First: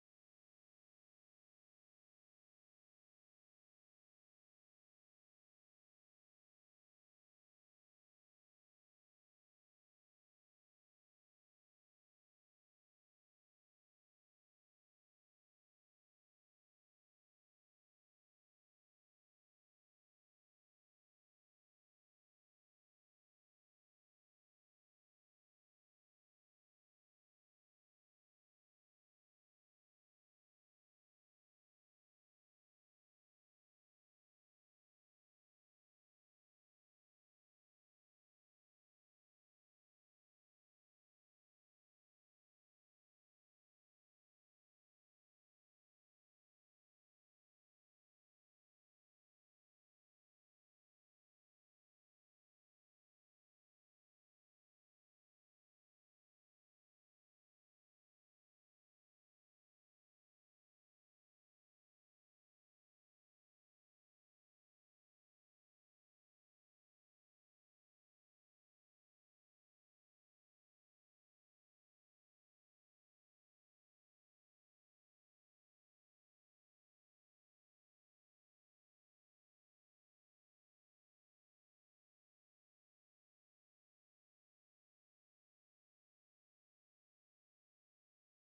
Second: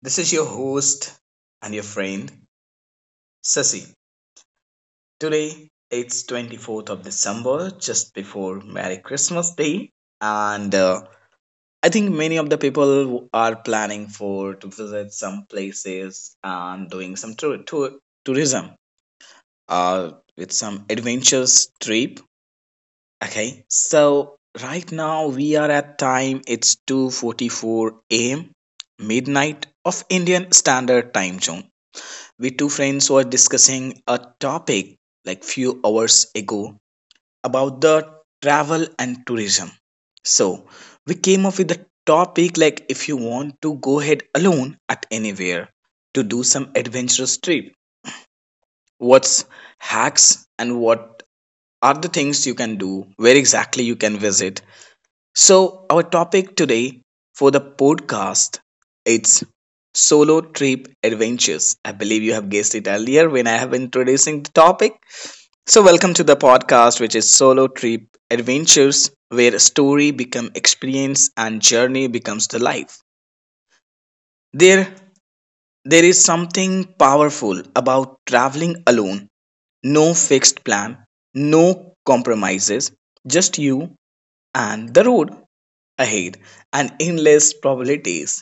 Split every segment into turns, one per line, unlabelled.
This is your host and your friend, Sasi. Today, it's 24th of December, just before Merry Christmas Day. And I think many of the people are planning for to visit some places and doing some tourism uh, with some adventures trip. Okay, so right now we are at time it's 2:44 a.m. midnight of Indian Standard Time Zone. We two friends were discussing a topic like few hours ago about the travel and tourism. So, we came up with the topic like if you want to go ahead alone at anywhere to do some adventurous trip, what's hacks and what are the things you can do, where exactly you can visit, so our topic today for the podcast it's solo trip adventures. I believe you have guessed it earlier when I have introducing the topic. So welcome to the podcast which is solo trip adventures where story become experience and journey becomes the life. There there is something powerful about traveling alone. No fixed plan, no compromises, just you and the road ahead and endless probabilities.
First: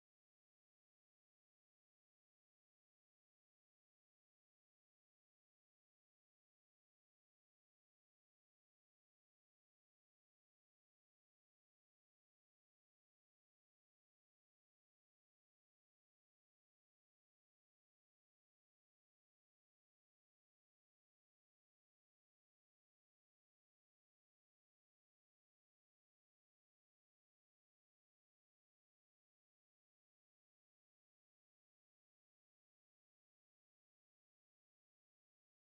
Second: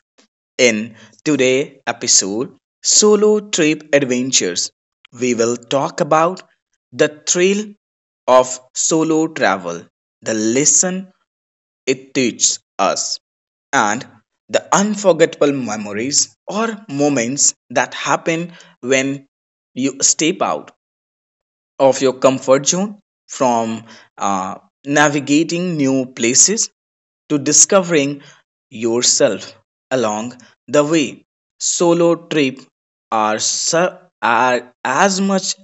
In today's episode, Solo Trip Adventures, we will talk about the thrill of solo travel, the lesson it teaches us, and the unforgettable memories or moments that happen when you step out of your comfort zone from uh, navigating new places to discovering yourself along the way. Solo trip are, su- are as much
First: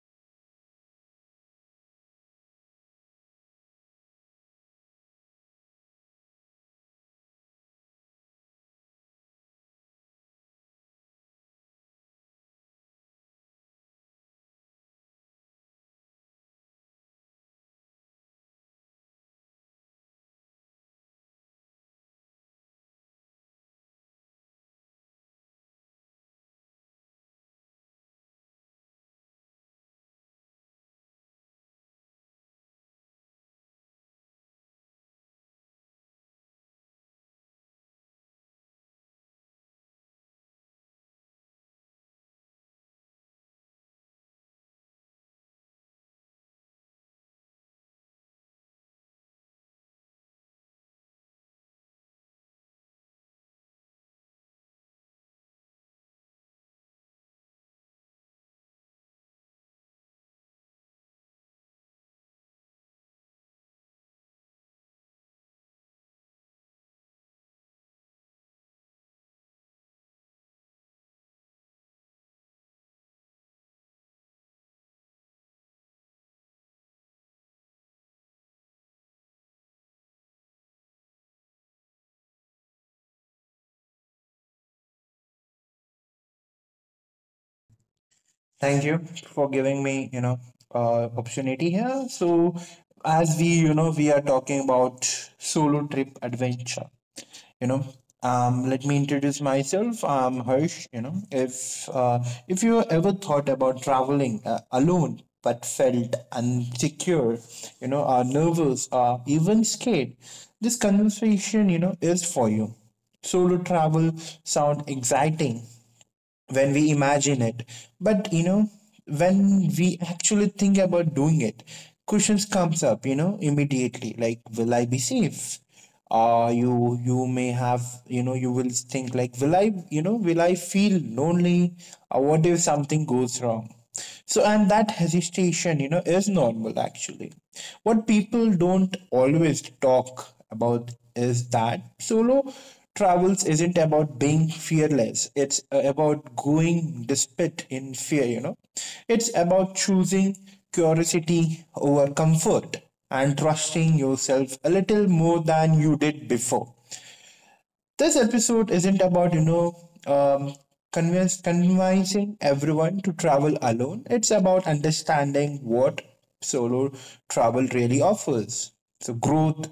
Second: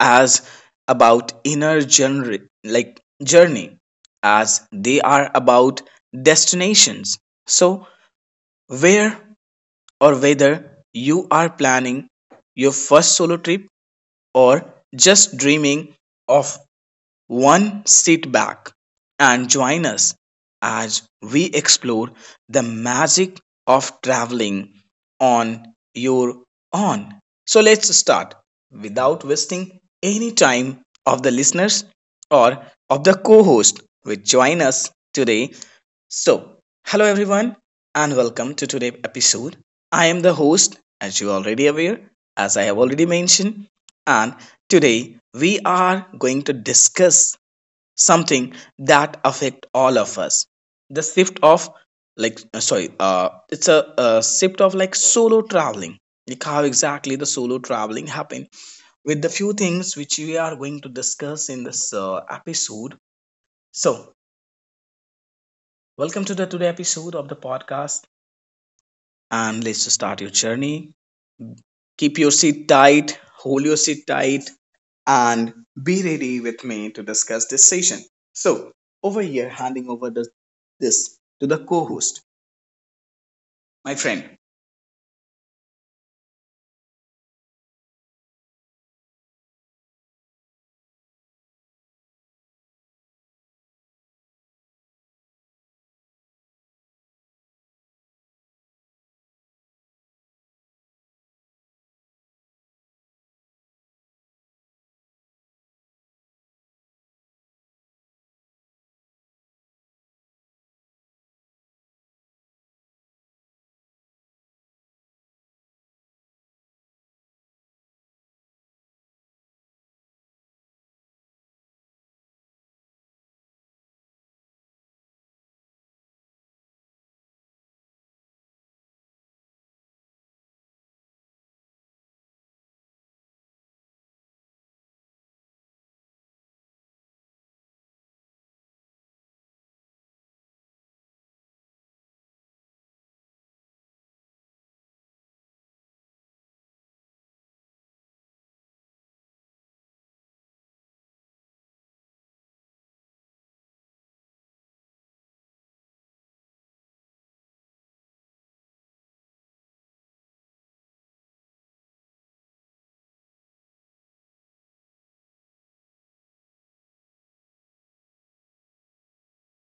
as about inner journey, like journey as they are about destinations. So, where or whether you are planning your first solo trip or just dreaming of one, sit back and join us as we explore the magic of traveling on your own. So let's start without wasting any time of the listeners or of the co-host will join us today. So, hello everyone and welcome to today's episode. I am the host as you already aware as I have already mentioned, and today we are going to discuss something that affect all of us, the shift of like sorry it's a shift of like solo traveling, like how exactly the solo traveling happened with the few things which we are going to discuss in this episode. So welcome to the today episode of the podcast, and let's start your journey. Keep your seat tight, hold your seat tight, and be ready with me to discuss this session. So over here handing over this to the co-host, my friend.
Thank you for giving me, opportunity here. So, as we are talking about solo trip adventure. You know, Let me introduce myself. I'm Harsh. If you ever thought about traveling alone but felt insecure, are nervous, or even scared, this conversation, is for you. Solo travel sound exciting, when we imagine it. But when we actually think about doing it, questions comes up, immediately. Like, will I be safe? You may have, you will think like, will I, will I feel lonely? Or what if something goes wrong? And that hesitation, is normal actually. What people don't always talk about is that solo travels isn't about being fearless, it's about going despite in fear, It's about choosing curiosity over comfort and trusting yourself a little more than you did before. This episode isn't about um, convincing everyone to travel alone. It's about understanding what solo travel really offers. So growth,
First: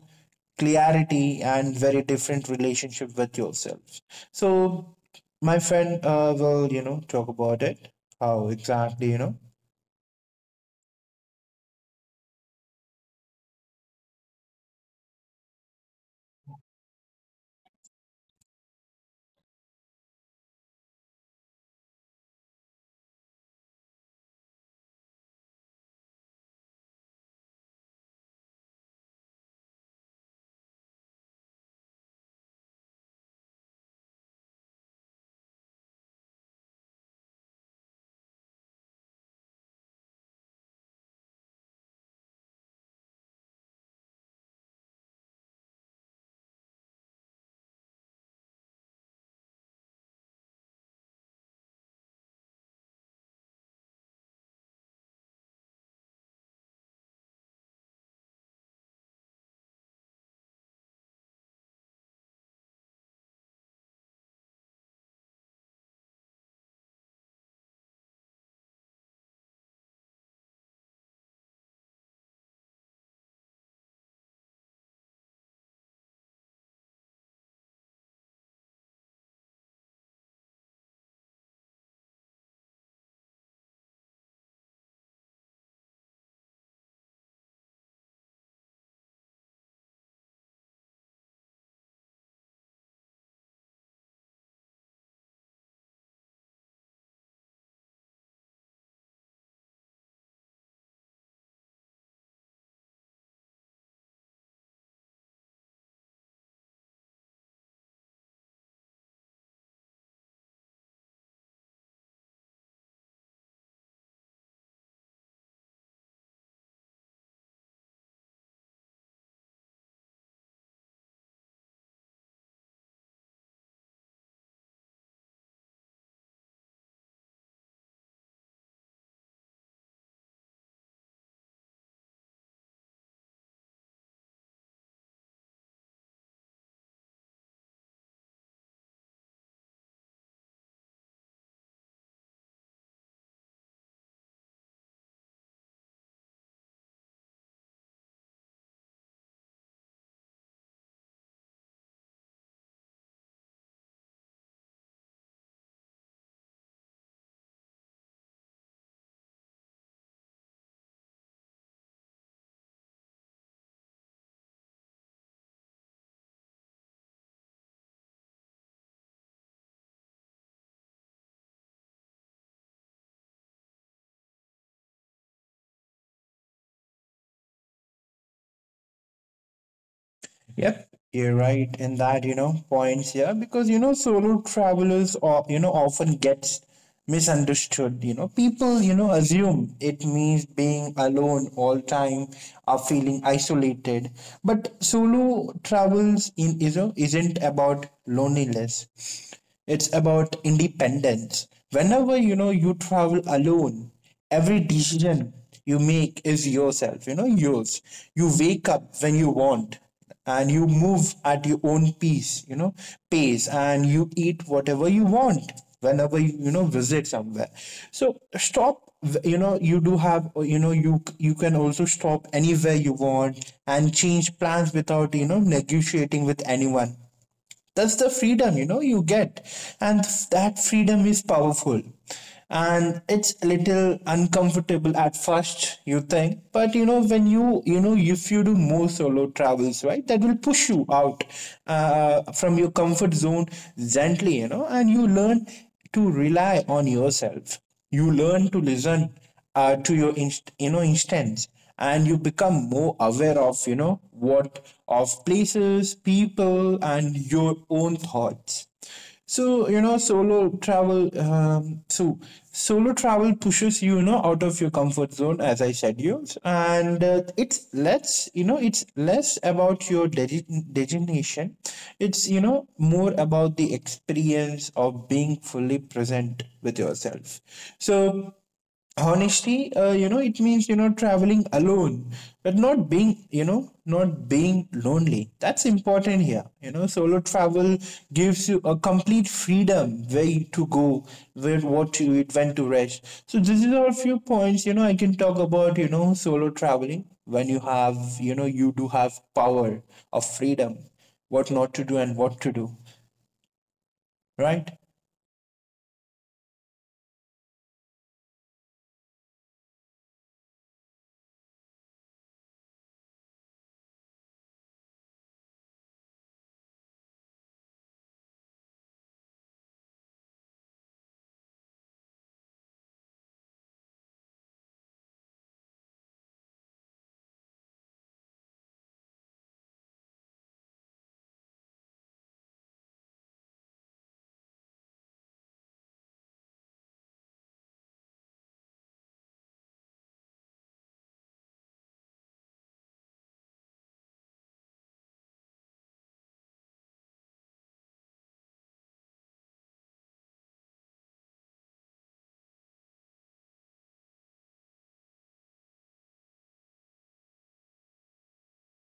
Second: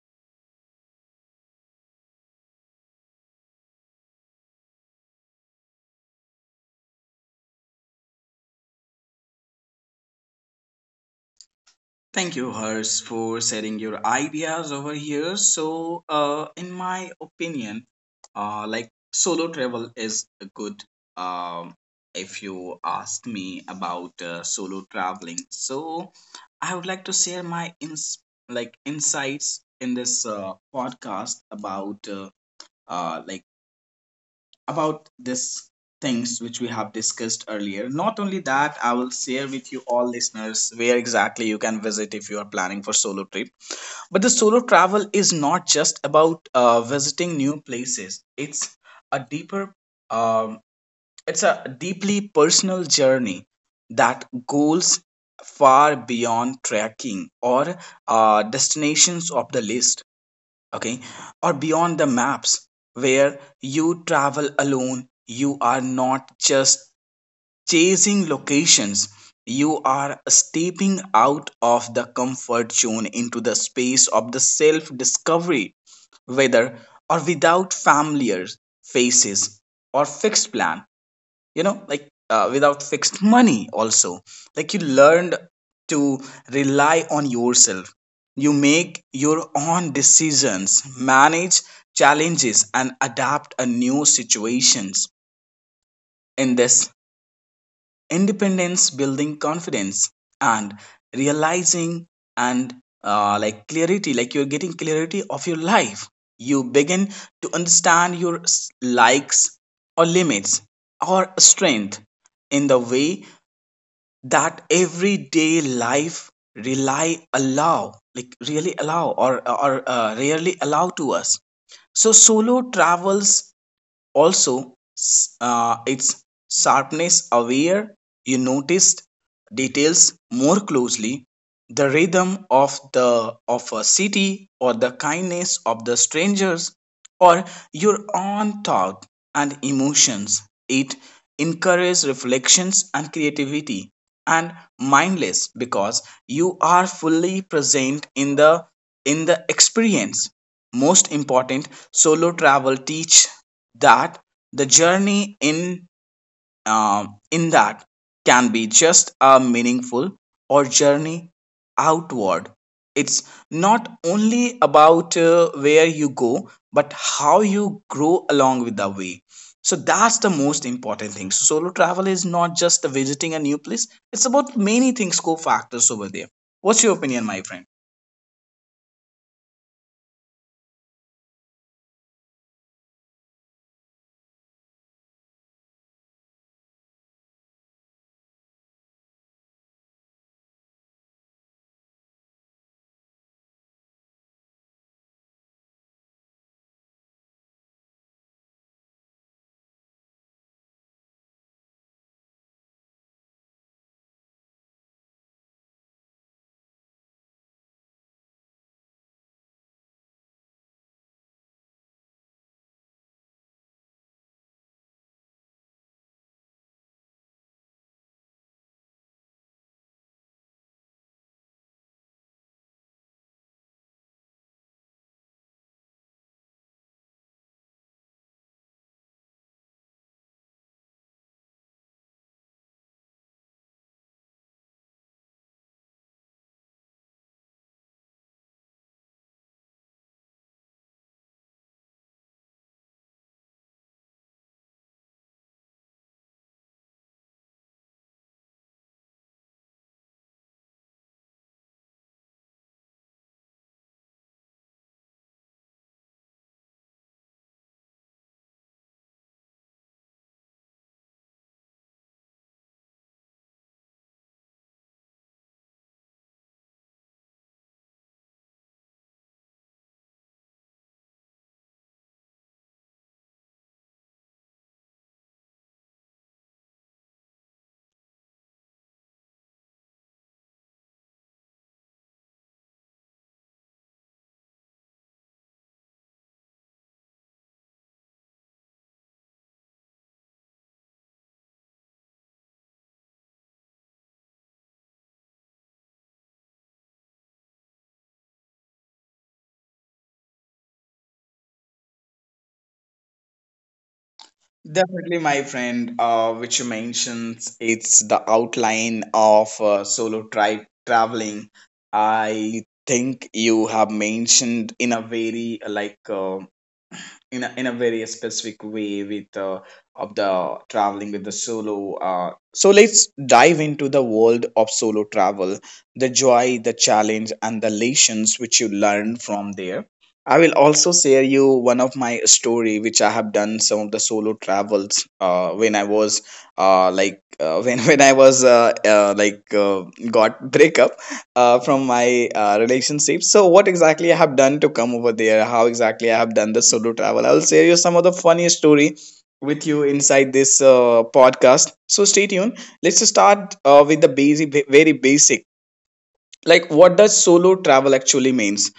clarity, and very different relationship with yourself. So my friend will talk about it, how exactly.
Thank you, Hers, for sharing your ideas over here. So, in my opinion, like solo travel is a good. Um, if you ask me about solo traveling, so I would like to share my ins like insights in this podcast about like about this things which we have discussed earlier. Not only that, I will share with you all listeners where exactly you can visit if you are planning for solo trip. But the solo travel is not just about visiting new places. It's a deeper, um, it's a deeply personal journey that goes far beyond tracking or destinations of the list, okay, or beyond the maps. Where you travel alone, you are not just chasing locations, you are stepping out of the comfort zone into the space of the self discovery, whether or without familiar faces or fixed plan, you know, without fixed money also, like you learned to rely on yourself. You make your own decisions, manage challenges and adapt a new situations. In this independence building confidence and realizing and like clarity, like you're getting clarity of your life. You begin to understand likes or limits or strength in the way that everyday life rely allow like really allow or rarely allow to us. So solo travels also, its sharpness aware, you noticed details more closely, the rhythm of the of a city or the kindness of the strangers or your own thought and emotions. It encourages reflections and creativity and mindless because you are fully present in the experience. Most important, solo travel teach that the journey in that can be just a meaningful or journey outward. It's not only about where you go but how you grow along with the way. So that's the most important thing. So solo travel is not just the visiting a new place, it's about many things co factors over there. What's your opinion, my friend?
Yep, you're right in that, points, yeah, because solo travelers or often gets misunderstood. People, assume it means being alone all time or feeling isolated. But solo travels in isn't about loneliness. It's about independence. Whenever you travel alone, every decision you make is yourself, yours. You wake up when you want and you move at your own pace and you eat whatever you want whenever you, you know visit somewhere, so stop. You do have, you you can also stop anywhere you want and change plans without negotiating with anyone. That's the freedom you get, and that freedom is powerful. And it's a little uncomfortable at first you think, but you know when you know if you do more solo travels, right, that will push you out from your comfort zone gently, and you learn to rely on yourself. You learn to listen to your instance, and you become more aware of what of places, people, and your own thoughts. So solo travel pushes you, you know out of your comfort zone, as I said, you, and uh, it's less about your destination. It's, more about the experience of being fully present with yourself. So honesty, it means, traveling alone, but not not being lonely. That's important here. You know, solo travel gives you a complete freedom, where to go, where, what to eat, when to rest. So this is our few points, I can talk about, solo traveling, when you have, you do have power of freedom, what not to do and what to do, right?
Definitely, my friend, which you mentioned, it's the outline of solo tri traveling. I think you have mentioned in a very in in a very specific way with of the traveling with the solo so let's dive into the world of solo travel, the joy, the challenge and the lessons which you learn from there. I will also share you one of my story which I have done some of the solo travels when I was like when when I was got breakup from my relationship. So, what exactly I have done to come over there? How exactly I have done the solo travel? I will share you some of the funny story with you inside this podcast. So, stay tuned. Let's start with the basic, very basic, like what does solo travel actually means.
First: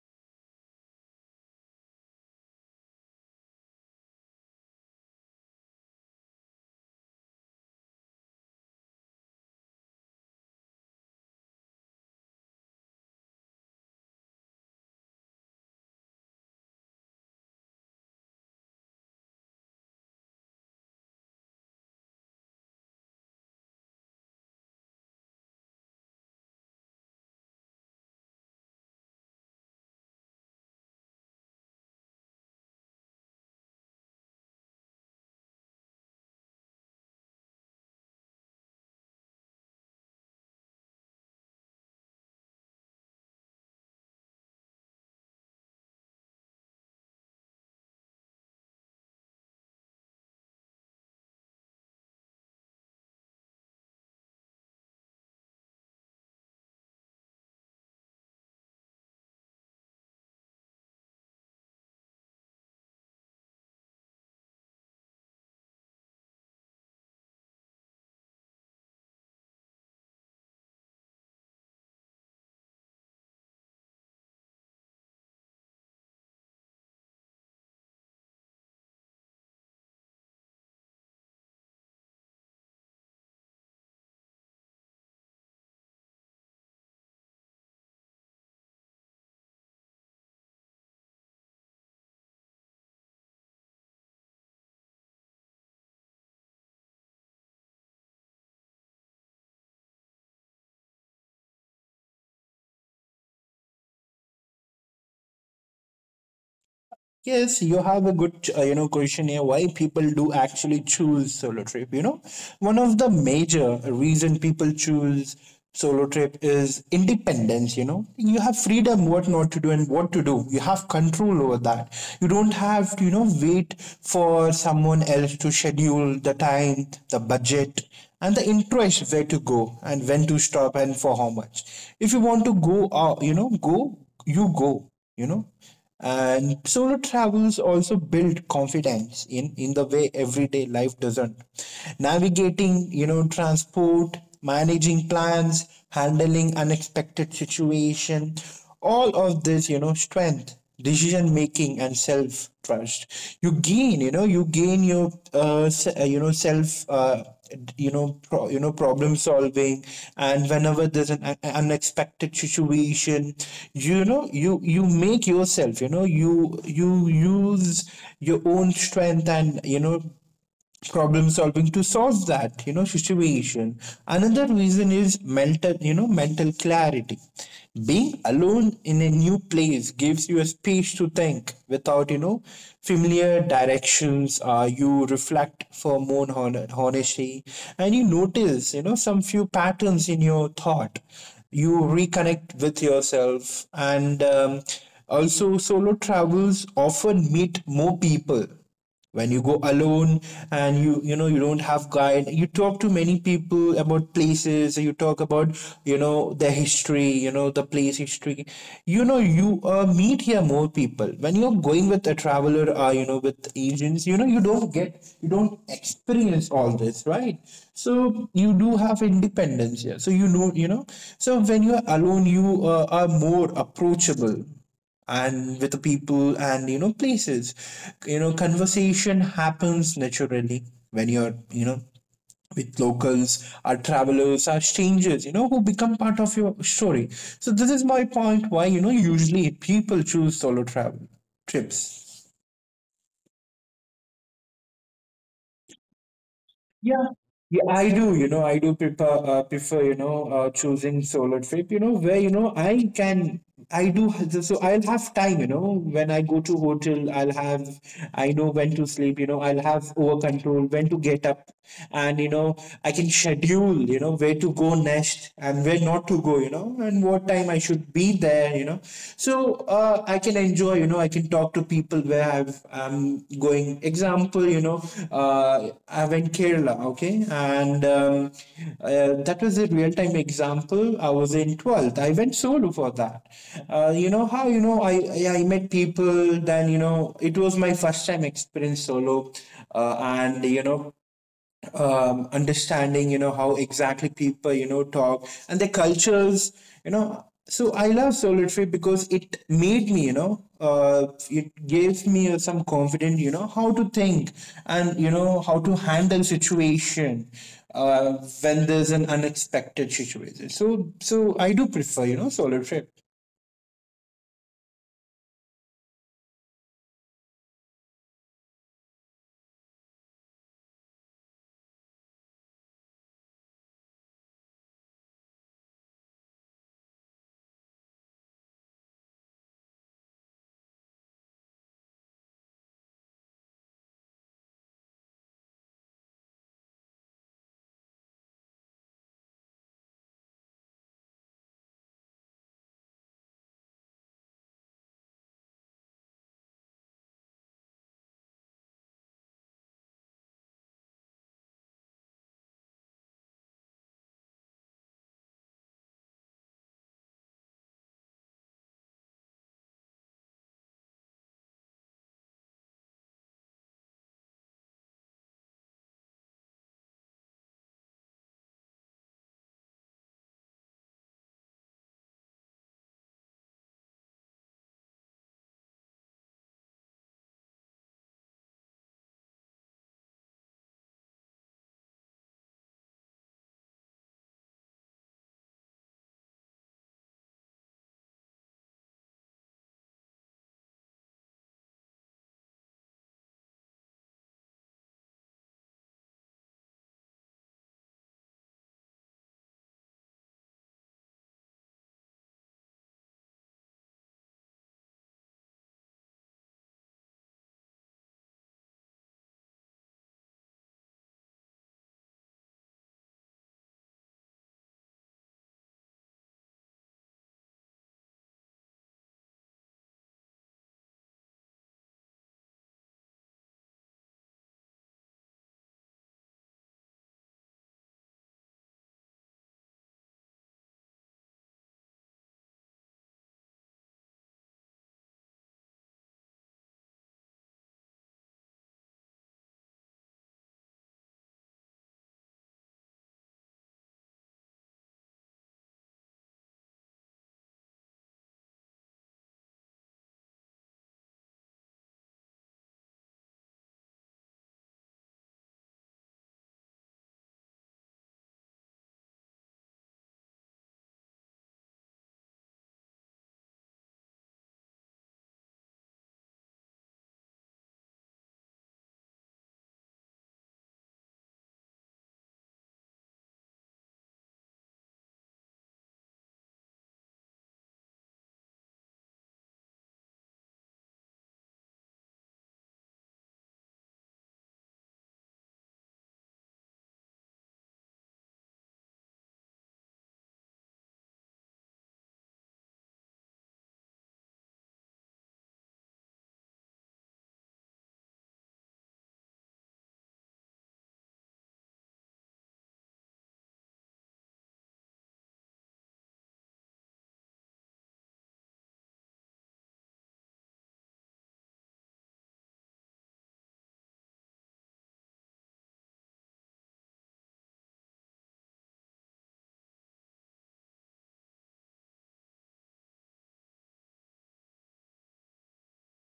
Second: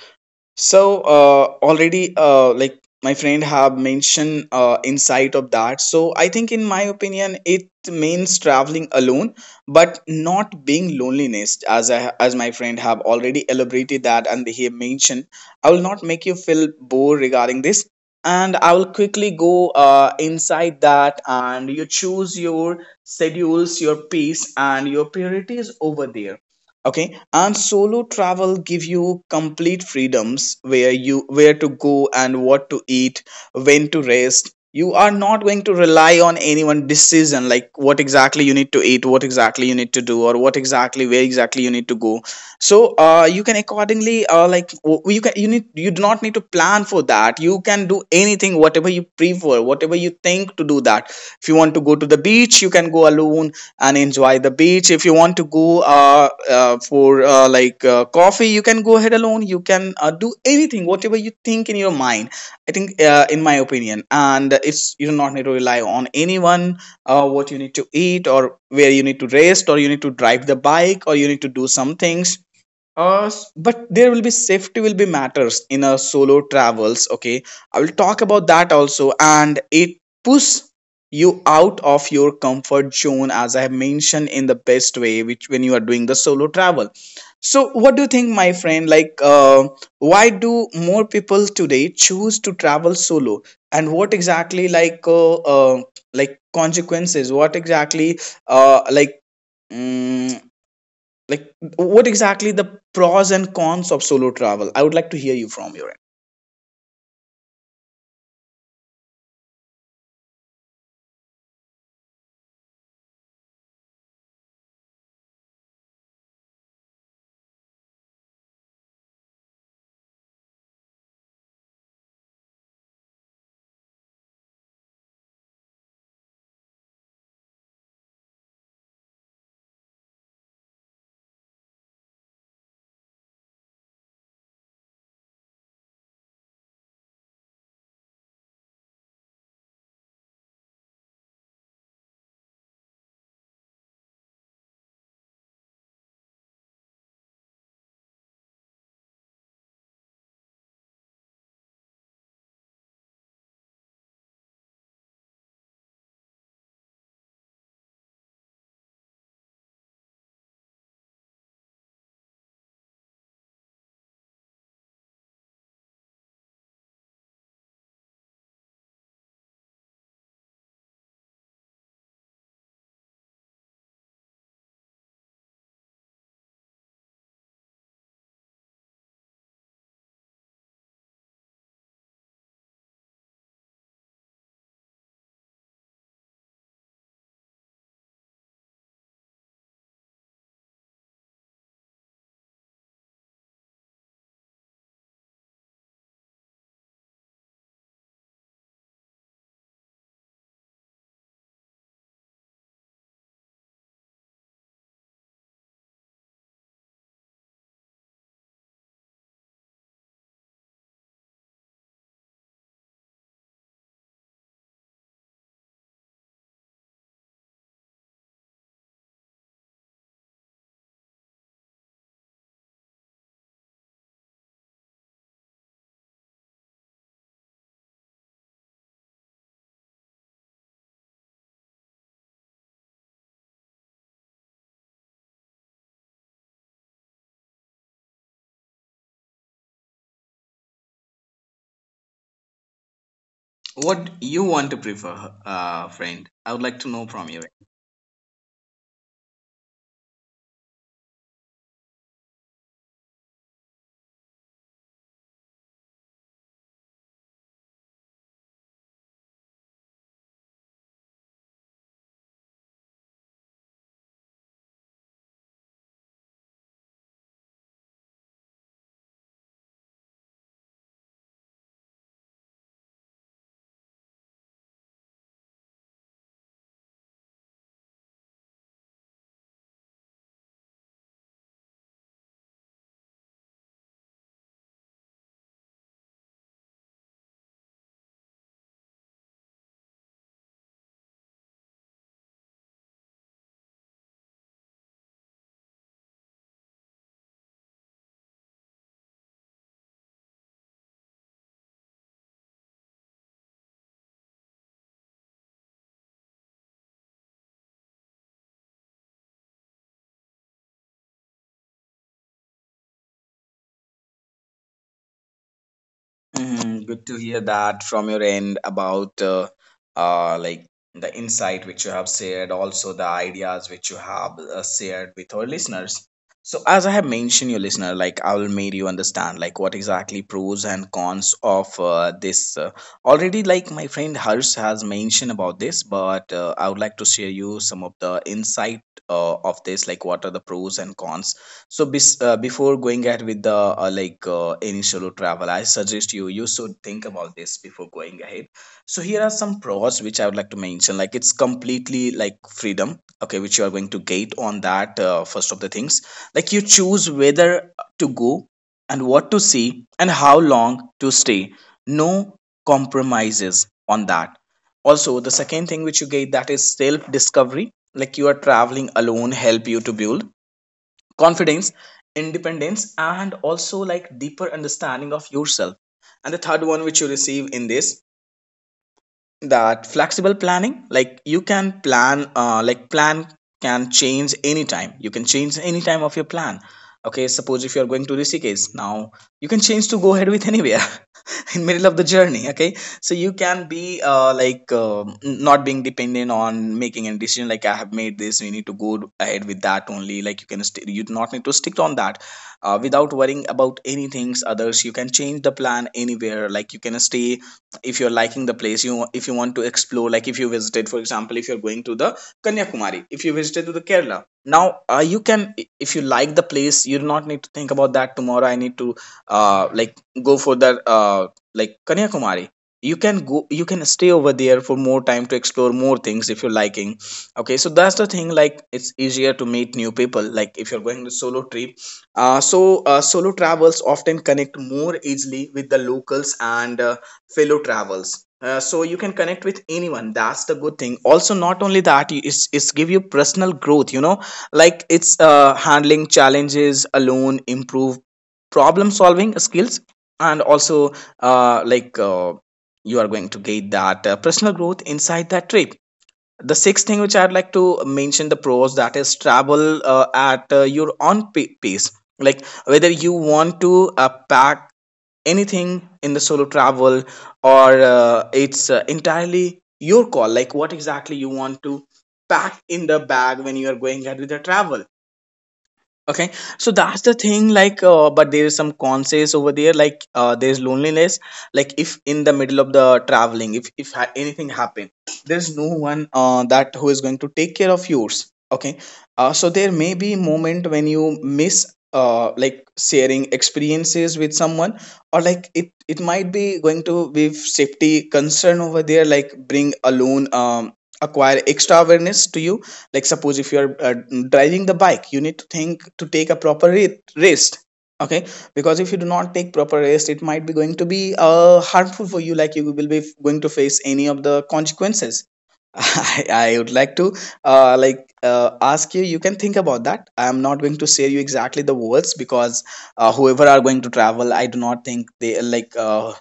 So already like my friend have mentioned insight of that. So I think in my opinion it means traveling alone but not being loneliness as as my friend have already elaborated that and he have mentioned. I will not make you feel bored regarding this, and I will quickly go inside that, and you choose your schedules, your pace and your priorities over there, okay. And solo travel give you complete freedoms, where you where to go and what to eat, when to rest. You are not going to rely on anyone decision, like what exactly you need to eat, what exactly you need to do, or what exactly where exactly you need to go. So you can accordingly, you can you need you do not need to plan for that. You can do anything whatever you prefer, whatever you think to do that. If you want to go to the beach, you can go alone and enjoy the beach. If you want to go for like coffee, you can go ahead alone. You can do anything whatever you think in your mind. I think in my opinion, and it's you do not need to rely on anyone what you need to eat or where you need to rest, or you need to drive the bike or you need to do something. But there will be safety will be matters in a solo travels, okay. I will talk about that also. And it push you out of your comfort zone as I have mentioned in the best way which when you are doing the solo travel. So what do you think, my friend, why do more people today choose to travel solo, and what exactly consequences, what exactly uh, like mm, like what exactly the pros and cons of solo travel? I would like to hear you from your end.
Yes, you have a good, question here. Why people do actually choose solo trip? You know, one of the major reason people choose solo trip is independence. You know, you have freedom what not to do and what to do. You have control over that. You don't have to, wait for someone else to schedule the time, the budget, and the interest, where to go and when to stop and for how much. If you want to go, go. You know, and solo travels also build confidence in the way everyday life doesn't, navigating transport, managing plans, handling unexpected situation. All of this, strength, decision making, and self trust. You gain, you know you gain your se- you know self you know pro, you know problem solving. And whenever there's an unexpected situation, you make yourself, you use your own strength and problem solving to solve that, situation. Another reason is mental you know mental clarity. Being alone in a new place gives you a space to think without familiar directions. You reflect for more honesty and you notice, some few patterns in your thought. You reconnect with yourself. And also solo travels often meet more people when you go alone, and you know you don't have guide, you talk to many people about places. You talk about their history, the place history. You know you Meet here more people. When you're going with a traveler, or with agents, you don't get, you don't experience all this, right? So you do have independence here, so so when you're alone, you are more approachable, and with the people and places, conversation happens naturally when you're with locals, our travelers, our strangers, who become part of your story. So this is my point, why usually people choose solo travel trips.
What you want to prefer, friend? I would like to know
Yeah,
from you.
yeah, I do. You know, I do prefer choosing solo trip. You know, where I can, I do. So I'll have time. You know, when I go to hotel, I'll have. I know when to sleep. You know, I'll have over control when to get up, and I can schedule. You know, where to go next and where not to go. You know, and what time I should be there. You know, so I can enjoy, I can talk to people where I'm going. Example, uh, I went Kerala. Okay and that was a real time example. I was in 12th. I went solo for that. You know how you know I met people. Then you know It was my first time experience solo. And you know Understanding, how exactly people, talk and their cultures. So I love solitary, because it made me, it gave me, some confidence, how to think and how to handle situation uh, when there's an unexpected situation. So I do prefer, solitary.
Hmm, good to hear that from your end about like the insight which you have shared, also the ideas which you have shared with our listeners. So, as I have mentioned, your listener, like I will make you understand like what exactly pros and cons of this. Already, like my friend Harsh has mentioned about this, but I would like to share you some of the insight of this, like what are the pros and cons. So bes before going ahead with the any solo travel, I suggest you you should think about this before going ahead. So here are some pros which I would like to mention. Like it's completely like freedom, okay, which you are going to get on that, first of the things. Like you choose whether to go and what to see and how long to stay. No compromises on that. Also, the second thing which you get that is self discovery. Like you are traveling alone, help you to build confidence independence and also like deeper understanding of yourself and the third one which you receive in this that flexible planning like you can plan like plan can change anytime you can change any time of your plan. Okay, suppose if you are going to Rishikesh now, you can change to go ahead with anywhere in middle of the journey. Okay, so you can be not being dependent on making any decision like I have made this we need to go ahead with that only like you can you do not need to stick on that, without worrying about anything others you can change the plan anywhere like you can stay if you're liking the place you if you want to explore like if you visited for example if you're going to the Kanyakumari if you visited to the Kerala now, you can if you like the place you do not need to think about that tomorrow I need to uh, like go for the Kanyakumari. You can go, you can stay over there for more time to explore more things if you're liking. Okay, so that's the thing. Like, it's easier to meet new people. Like, if you're going to solo trip, solo travels often connect more easily with the locals and fellow travels. So you can connect with anyone. That's the good thing. Also, not only that, it's give you personal growth. You know, like it's handling challenges alone, improve problem solving skills, and also uh, like uh, you are going to get that personal growth inside that trip. The sixth thing which I'd like to mention the pros, that is travel at your own pace, like whether you want to pack anything in the solo travel, or it's entirely your call like what exactly you want to pack in the bag when you are going out with the travel. Okay, so that's the thing. Like, but there is some conses over there. Like, there's loneliness. Like, if in the middle of the traveling, if anything happen, there's no one that who is going to take care of yours. Okay, so there may be moment when you miss like sharing experiences with someone, or like it might be going to be safety concern over there. Like, bring alone acquire extra awareness to you, like suppose if you're driving the bike you need to think to take a proper rest. Okay, because if you do not take proper rest it might be going to be harmful for you, like you will be going to face any of the consequences. I would like to ask you, you can think about that. I am not going to share you exactly the words because whoever are going to travel I do not think they like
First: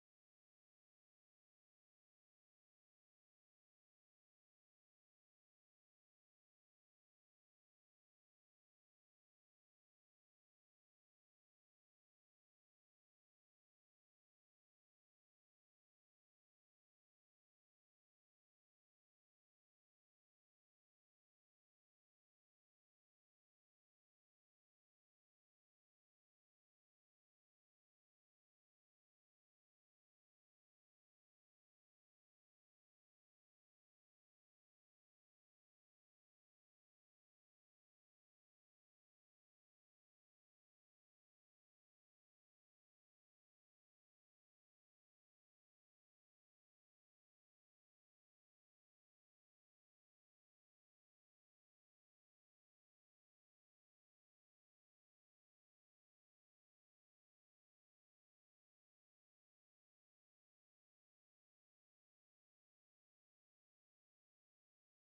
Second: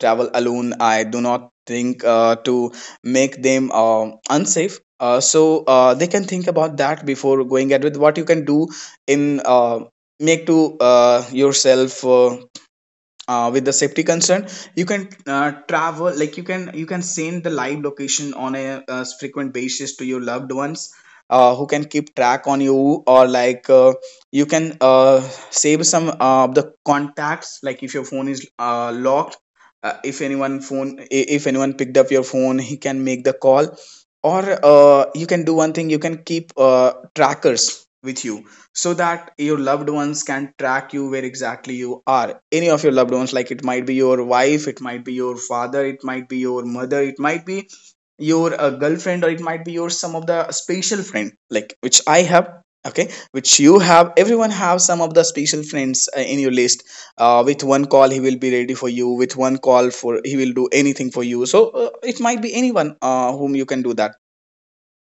travel alone. I do not think to make them unsafe. They can think about that before going ahead with what you can do in make to yourself, with the safety concern you can travel. Like you can send the live location on a, frequent basis to your loved ones who can keep track on you, or like you can save some of the contacts, like if your phone is locked, if anyone picked up your phone he can make the call. Or you can do one thing, you can keep trackers with you so that your loved ones can track you where exactly you are, any of your loved ones, like it might be your wife, it might be your father, it might be your mother, it might be your girlfriend, or it might be your some of the special friend like which I have, okay, which you have, everyone have some of the special friends in your list. With one call he will be ready for you, with one call for he will do anything for you. So it might be anyone whom you can do that.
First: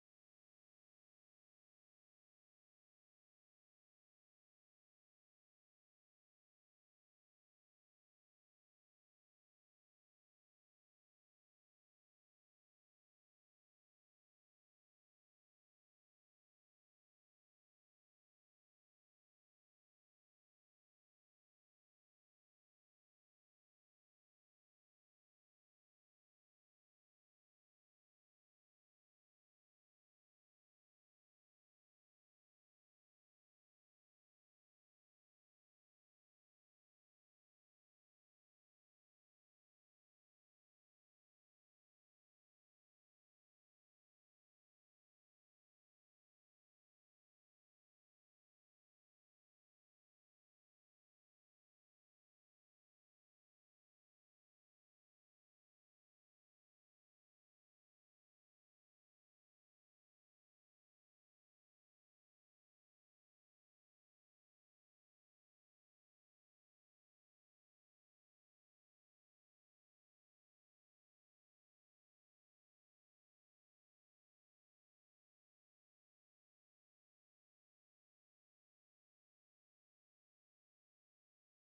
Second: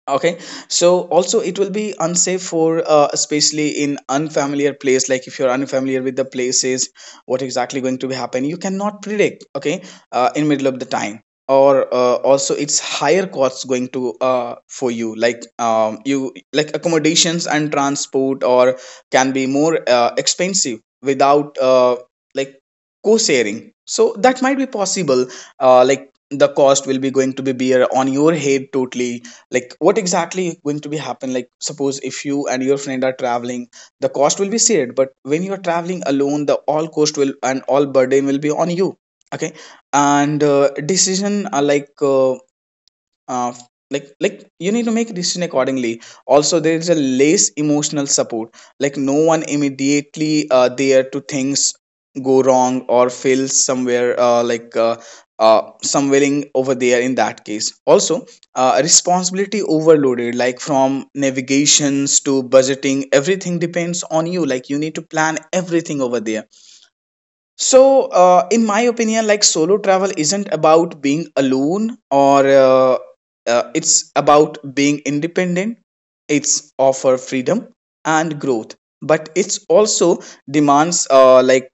Okay, so also it will be unsafe for especially in unfamiliar place. Like if you're unfamiliar with the places, what exactly going to be happen, you cannot predict. Okay, in middle of the time, or also it's higher costs going to for you. Like you like accommodations and transport, or can be more expensive without like co-sharing. So that might be possible. Like the cost will be going to be bear on your head totally, like what exactly is going to be happen. Like suppose if you and your friend are traveling the cost will be shared, but when you are traveling alone the all cost will and all burden will be on you. Okay, and decision are like uh, like you need to make a decision accordingly. Also there is a less emotional support, like no one immediately there to things go wrong or fail somewhere, somewhere over there. In that case also responsibility overloaded, like from navigations to budgeting everything depends on you, like you need to plan everything over there. So, in my opinion, like solo travel isn't about being alone or it's about being independent. It's offer freedom and growth, but it's also demands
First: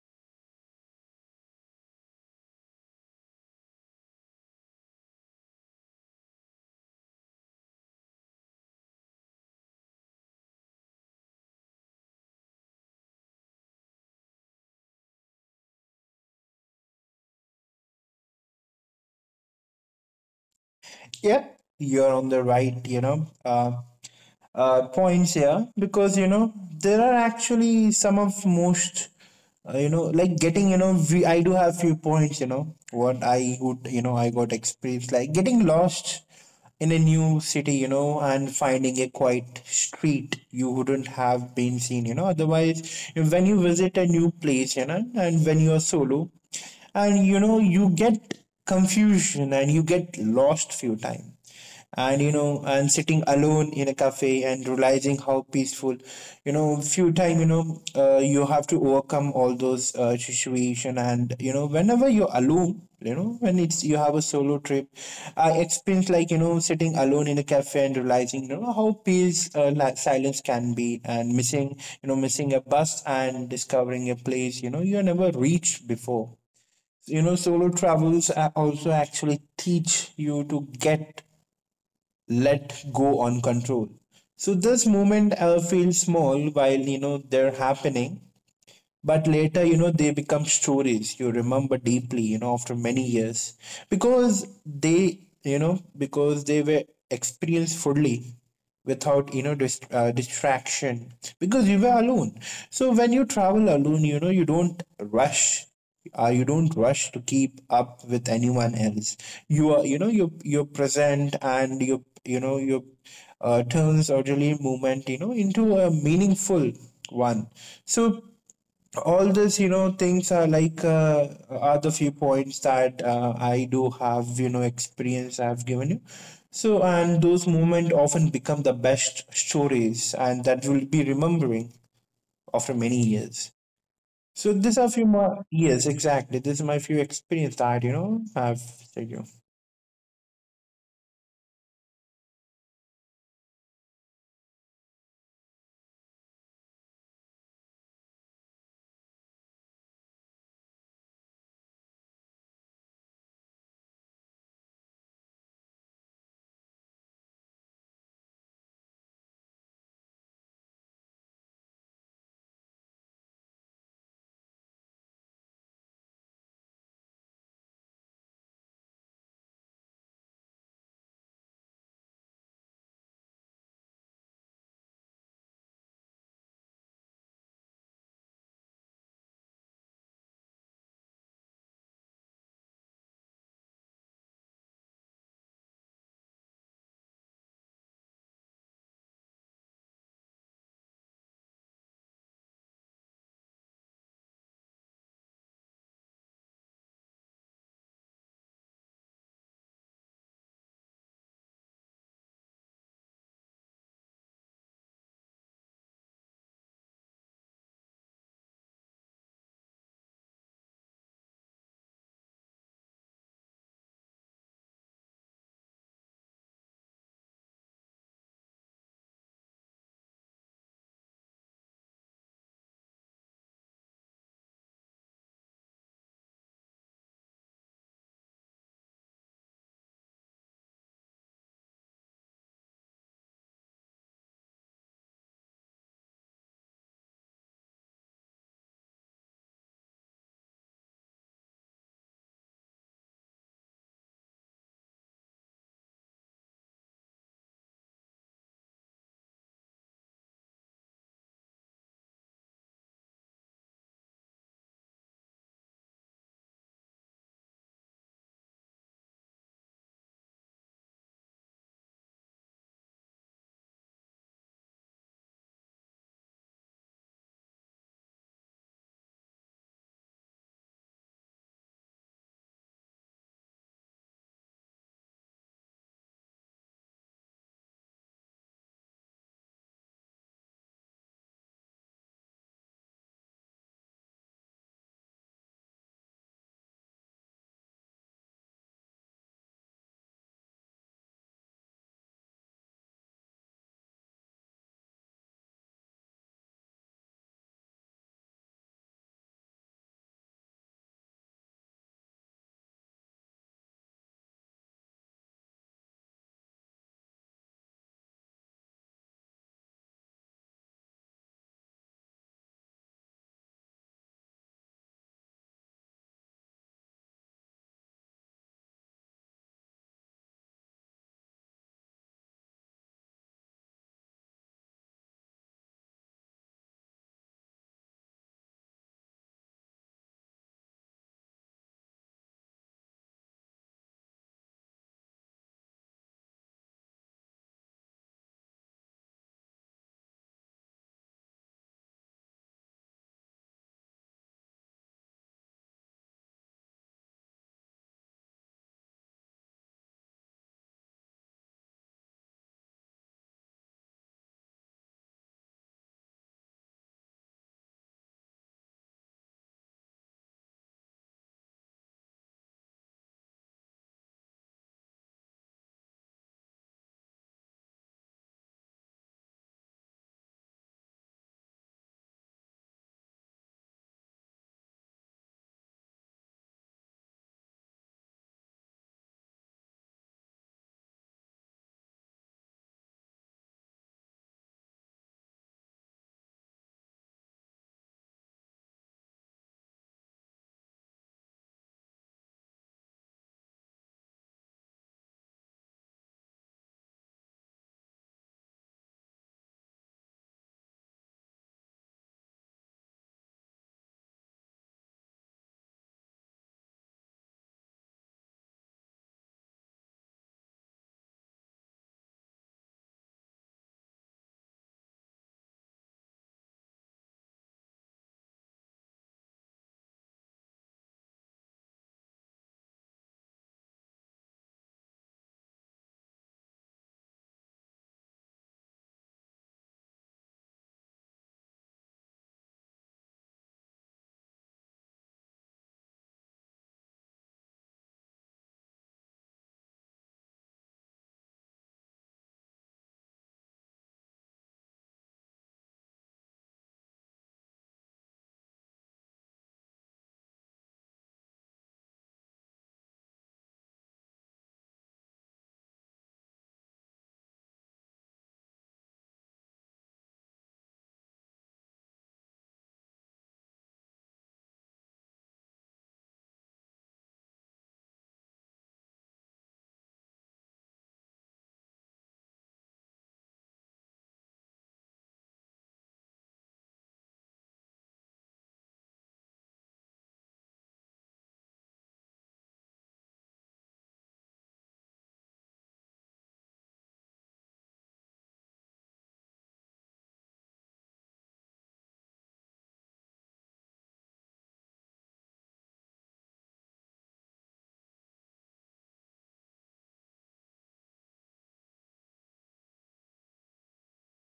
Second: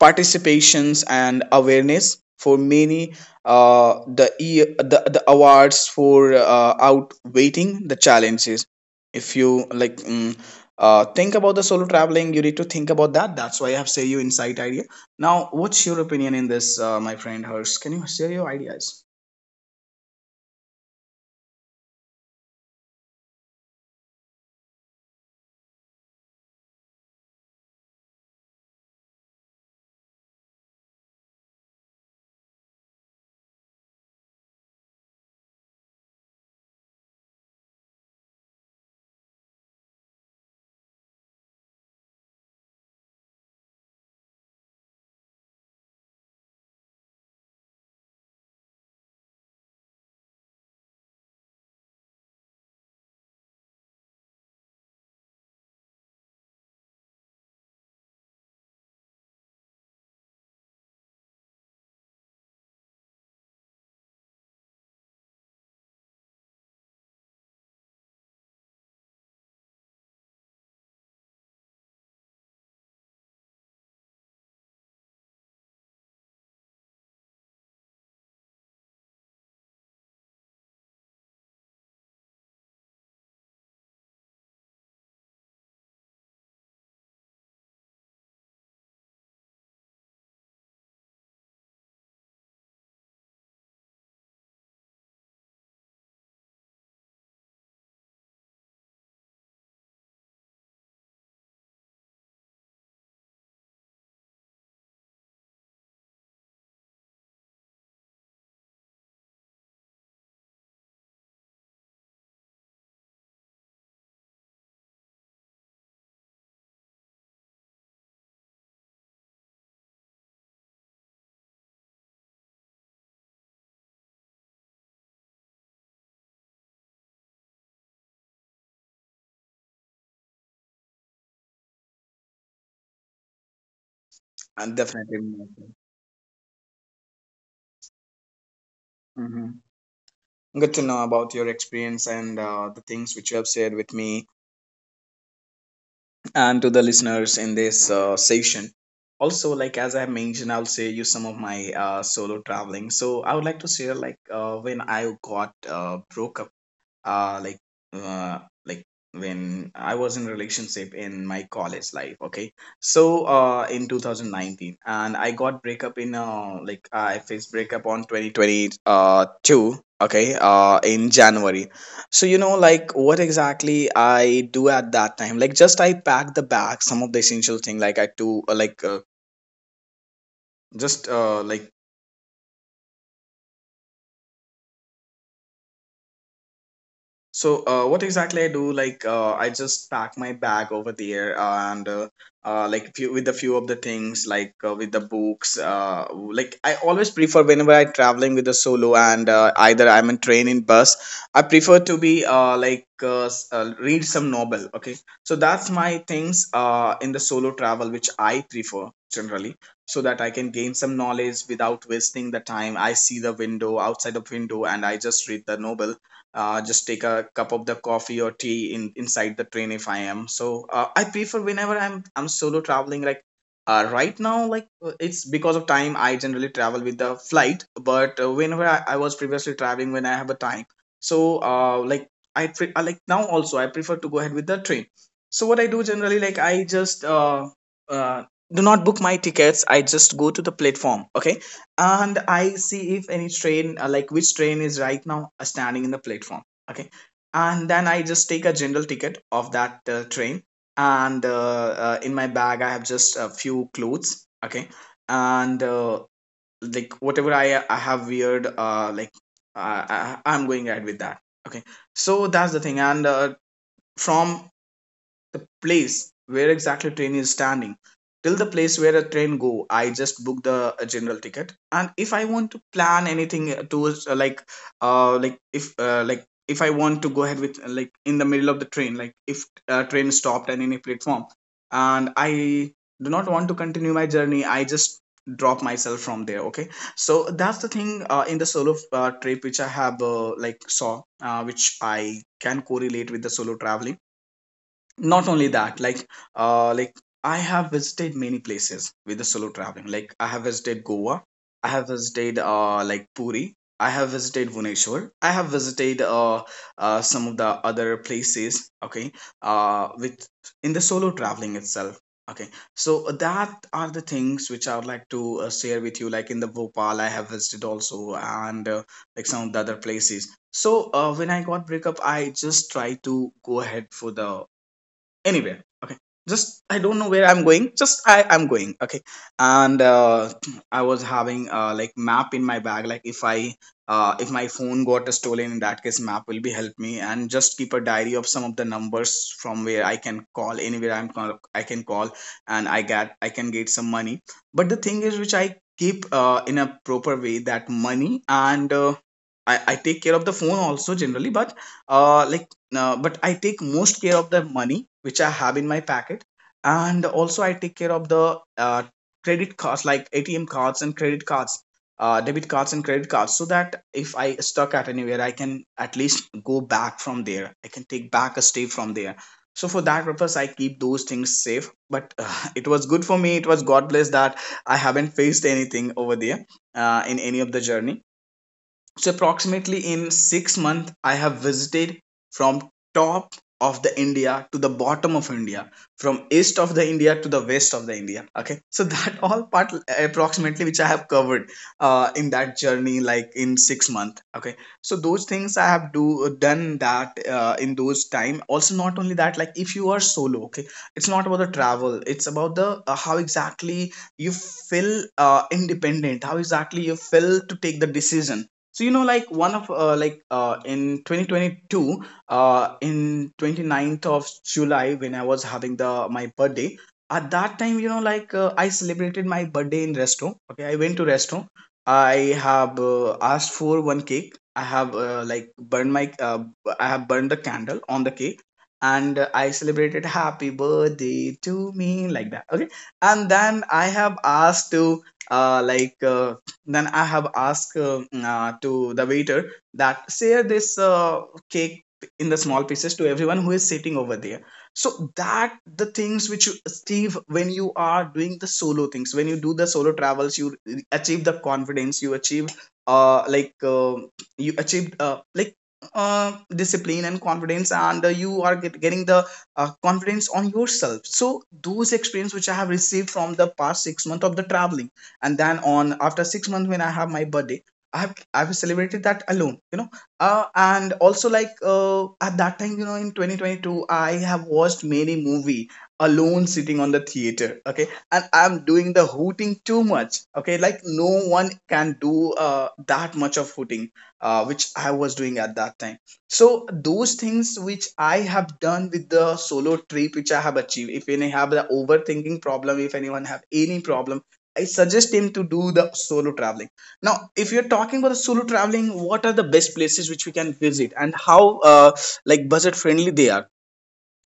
participations and awareness for many the, the awards for outweighing the challenges. If you like, think about the solo traveling you need to think about that. That's why I have say you insight idea. Now what's your opinion in this, my friend Hers, can you share your ideas?
Yep, you're on the right, points here, because there are actually some of most, you know like getting you know we, I do have few points, you know what I would you know I got experience like getting lost in a new city, and finding a quiet street you wouldn't have been seen, otherwise, when you visit a new place, and when you are solo, and you get confusion and you get lost few times. And and sitting alone in a cafe and realizing how peaceful, you know few time you know you have to overcome all those situation. And whenever you're alone, when it's, you have a solo trip, I experience like, sitting alone in a cafe and realizing how peace, like silence can be, and missing, missing a bus and discovering a place you never reached before. You know, solo travels also actually teach you to get, let go on control. So this moment feels small while they're happening, but later, they become stories you remember deeply, after many years, because they you know because they were experienced fully without, distraction, because you were alone. So when you travel alone, you don't rush, you don't rush to keep up with anyone else. You are, you're present, and you turns orderly movement, into a meaningful one. So all this, things are like, are the few points that, I do have, experience I've given you. So and those moments often become the best stories, and that will be remembering after many years. So
And
this are few
definitely,
more. Yes, exactly, this is my few experience that, I've said you.
hmm, good to know about your experience and the things which you have shared with me and to the listeners in this session. Also, like as I mentioned, I'll say you some of my solo traveling. So I would like to share, like when I got broke up, uh like uh like when I was in relationship in my college life. Okay, so in 2019, and I got breakup in I faced breakup on twenty twenty two, okay, in January. So you know like what exactly I do at that time, like just I pack the bag some of the essential thing, like I do like just like so what exactly I do? Like, I just pack my bag over there, and like few with a few of the things, like with the books. Like I always prefer whenever I traveling with a solo, and either I'm in train in bus. I prefer to be read some novel. Okay, so that's my things in the solo travel, which I prefer generally, so that I can gain some knowledge without wasting the time. I see the window outside of window, and I just read the novel, just take a cup of the coffee or tea in inside the train if I am. So I prefer whenever I'm solo traveling. Like right now, like it's because of time I generally travel with the flight. But whenever I was previously traveling when I have a time, so I like, now also I prefer to go ahead with the train. So what I do generally, like I just uh, do not book my tickets. I just go to the platform. Okay, and I see if any train, like which train is right now standing in the platform. Okay, and then I just take a general ticket of that train, and in my bag I have just a few clothes. Okay, and like whatever I have weird, am going ahead with that. Okay, so that's the thing, and from the place where exactly train is standing till the place where a train go, I just book the general ticket. And if I want to plan anything towards if if I want to go ahead with like in the middle of the train, like if train stopped at any platform and I do not want to continue my journey, I just drop myself from there. Okay, so that's the thing in the solo trip which I have saw, which I can correlate with the solo traveling. Not only that, like uh like I have visited many places with the solo traveling. Like I have visited Goa, I have visited Puri, I have visited Bhubaneswar. I have visited some of the other places, okay, with in the solo traveling itself. Okay, so that are the things which I would like to share with you, like in the Bhopal I have visited also, and like some of the other places. So when I got breakup, I just try to go ahead for the anywhere. Okay, just I don't know where I'm going, just I'm going. Okay, and I was having like map in my bag, like if I if my phone got stolen, in that case map will be help me, and just keep a diary of some of the numbers from where I can call anywhere. I can call and I can get some money. But the thing is which I keep in a proper way that money. And I take care of the phone also generally, but uh like but I take most care of the money which I have in my packet. And also I take care of the credit cards, like ATM cards and credit cards, debit cards and credit cards, so that if I stuck at anywhere I can at least go back from there, I can take back a step from there. So for that purpose I keep those things safe. But it was good for me, it was God bless that I haven't faced anything over there in any of the journey. So approximately in 6 months, I have visited from top of the India to the bottom of India, from east of the India to the west of the India. Okay, so that all part approximately which I have covered in that journey, like in 6 months. Okay, so those things I have do done that in those time. Also, not only that, like if you are solo, okay, it's not about the travel. It's about the how exactly you feel independent, how exactly you feel to take the decision. So you know, like one of in 2022, in 29th of July when I was having the my birthday, at that time, you know, I celebrated my birthday in resto. Okay, I went to resto. I have asked for one cake. I have burned my I have burned the candle on the cake, and I celebrated happy birthday to me, like that. Okay, and then I have asked to uh, like uh, then I have asked, to the waiter that share this cake in the small pieces to everyone who is sitting over there. So that the things which you achieve when you are doing the solo things, when you do the solo travels, you achieve the confidence, you achieve uh like uh, you achieve discipline and confidence, and you are getting the confidence on yourself. So those experience which I have received from the past 6 months of the traveling, and then on after 6 months when I have my birthday, I've celebrated that alone, you know. And also, at that time, you know, in 2022 I have watched many movie alone sitting on the theater. Okay, and I'm doing the hooting too much. Okay, like no one can do that much of hooting which I was doing at that time. So those things which I have done with the solo trip, which I have achieved, if any have the overthinking problem, if anyone have any problem, I suggest him to do the solo traveling. Now, if you're talking about the solo traveling, what are the best places which we can visit, and how like budget friendly they are?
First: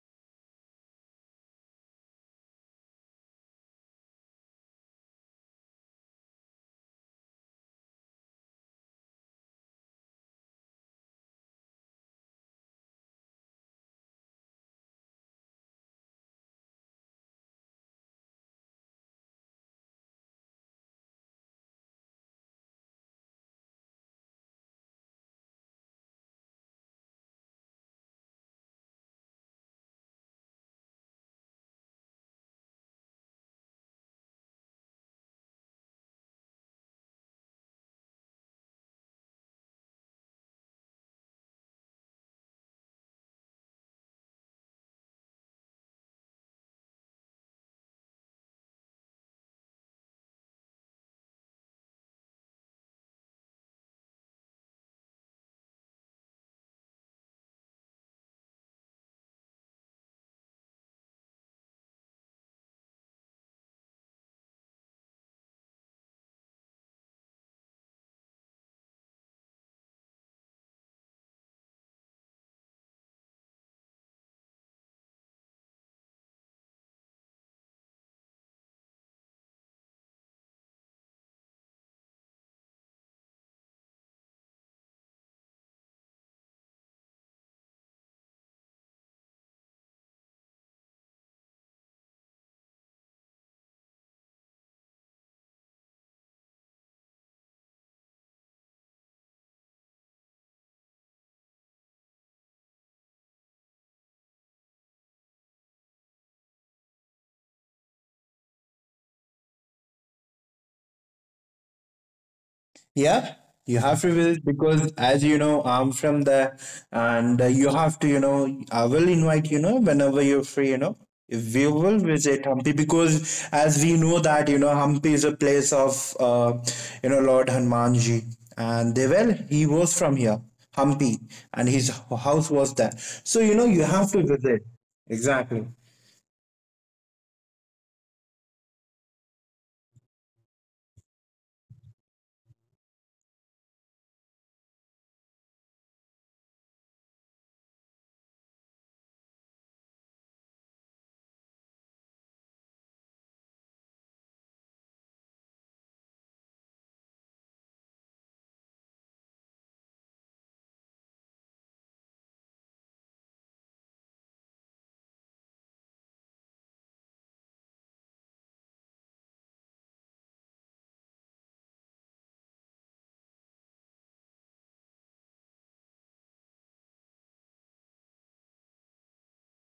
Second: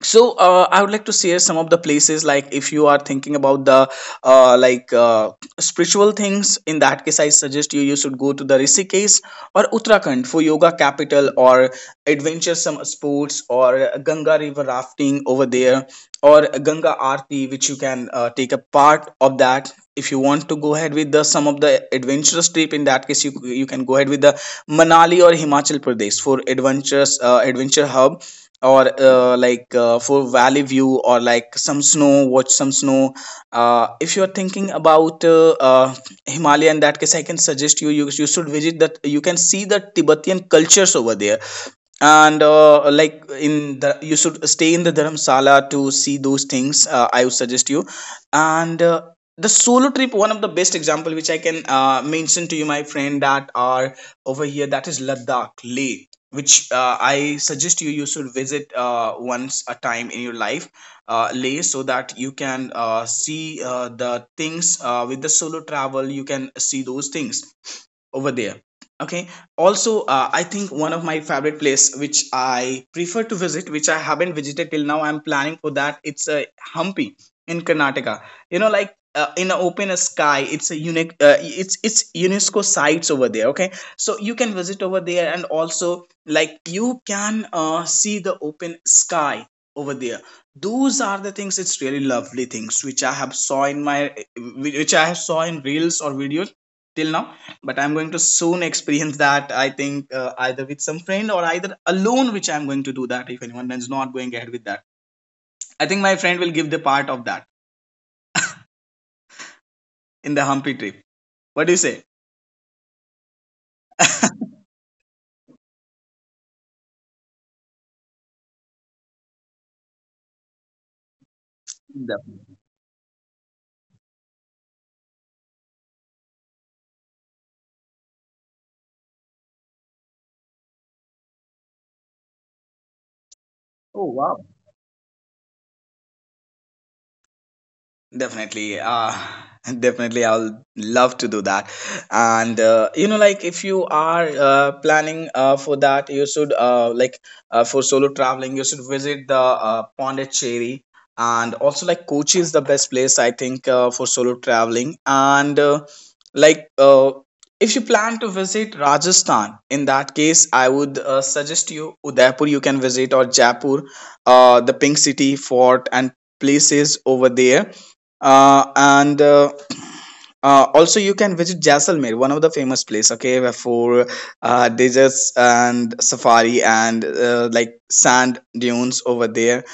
So I would like to share some of the places. Like, if you are thinking about the uh, like uh, spiritual things, in that case, I suggest you, you should go to the Rishikesh or Uttarakhand for yoga capital, or adventuresome sports, or Ganga river rafting over there, or Ganga Aarti, which you can take a part of that. If you want to go ahead with the some of the adventurous trip, in that case, you can go ahead with the Manali or Himachal Pradesh for adventurous adventure hub, or for valley view, or like some snow, watch some snow. If you're thinking about Himalaya, in that case I can suggest you, you should visit that. You can see the Tibetan cultures over there, and like in the you should stay in the Dharamsala to see those things, I would suggest you. And the solo trip, one of the best example which I can mention to you, my friend, that are over here, that is Ladakh Leh, which I suggest you, you should visit once a time in your life, Leh, so that you can see the things with the solo travel, you can see those things over there. Okay, also I think one of my favorite place which I prefer to visit, which I haven't visited till now, I'm planning for that. It's a Hampi in Karnataka. You know, in an open sky, it's a unique, it's UNESCO sites over there. Okay, so you can visit over there, and also like you can see the open sky over there. Those are the things, it's really lovely things which I have saw in my, which I have saw in reels or videos till now. But I'm going to soon experience that. I think either with some friend or either alone, which I'm going to do that. If anyone is not going ahead with that, I think my friend will give the part of that in the Hampi trip. What do you say?
Yeah, you have to visit, because, as you know, I'm from there, and you have to, you know, I will invite, whenever you're free, you know. We will visit
Definitely.
Hampi, because, as we know that, Hampi is a place of Lord Hanumanji, and they, well, he was from here, Hampi, and his house was there. So you know, you
Oh,
have to
wow.
visit. Exactly.
Definitely. Definitely, I'll love to do that. And you know, like if you are planning for that, you should for solo traveling, you should visit the Pondicherry. And also, like Kochi is the best place I think for solo traveling. And like uh, if you plan to visit Rajasthan, in that case, I would suggest you Udaipur. You can visit, or Jaipur, the Pink City Fort, and places over there. And also you can visit Jaisalmer, one of the famous place, okay, where for deserts and safari, and like sand dunes over there.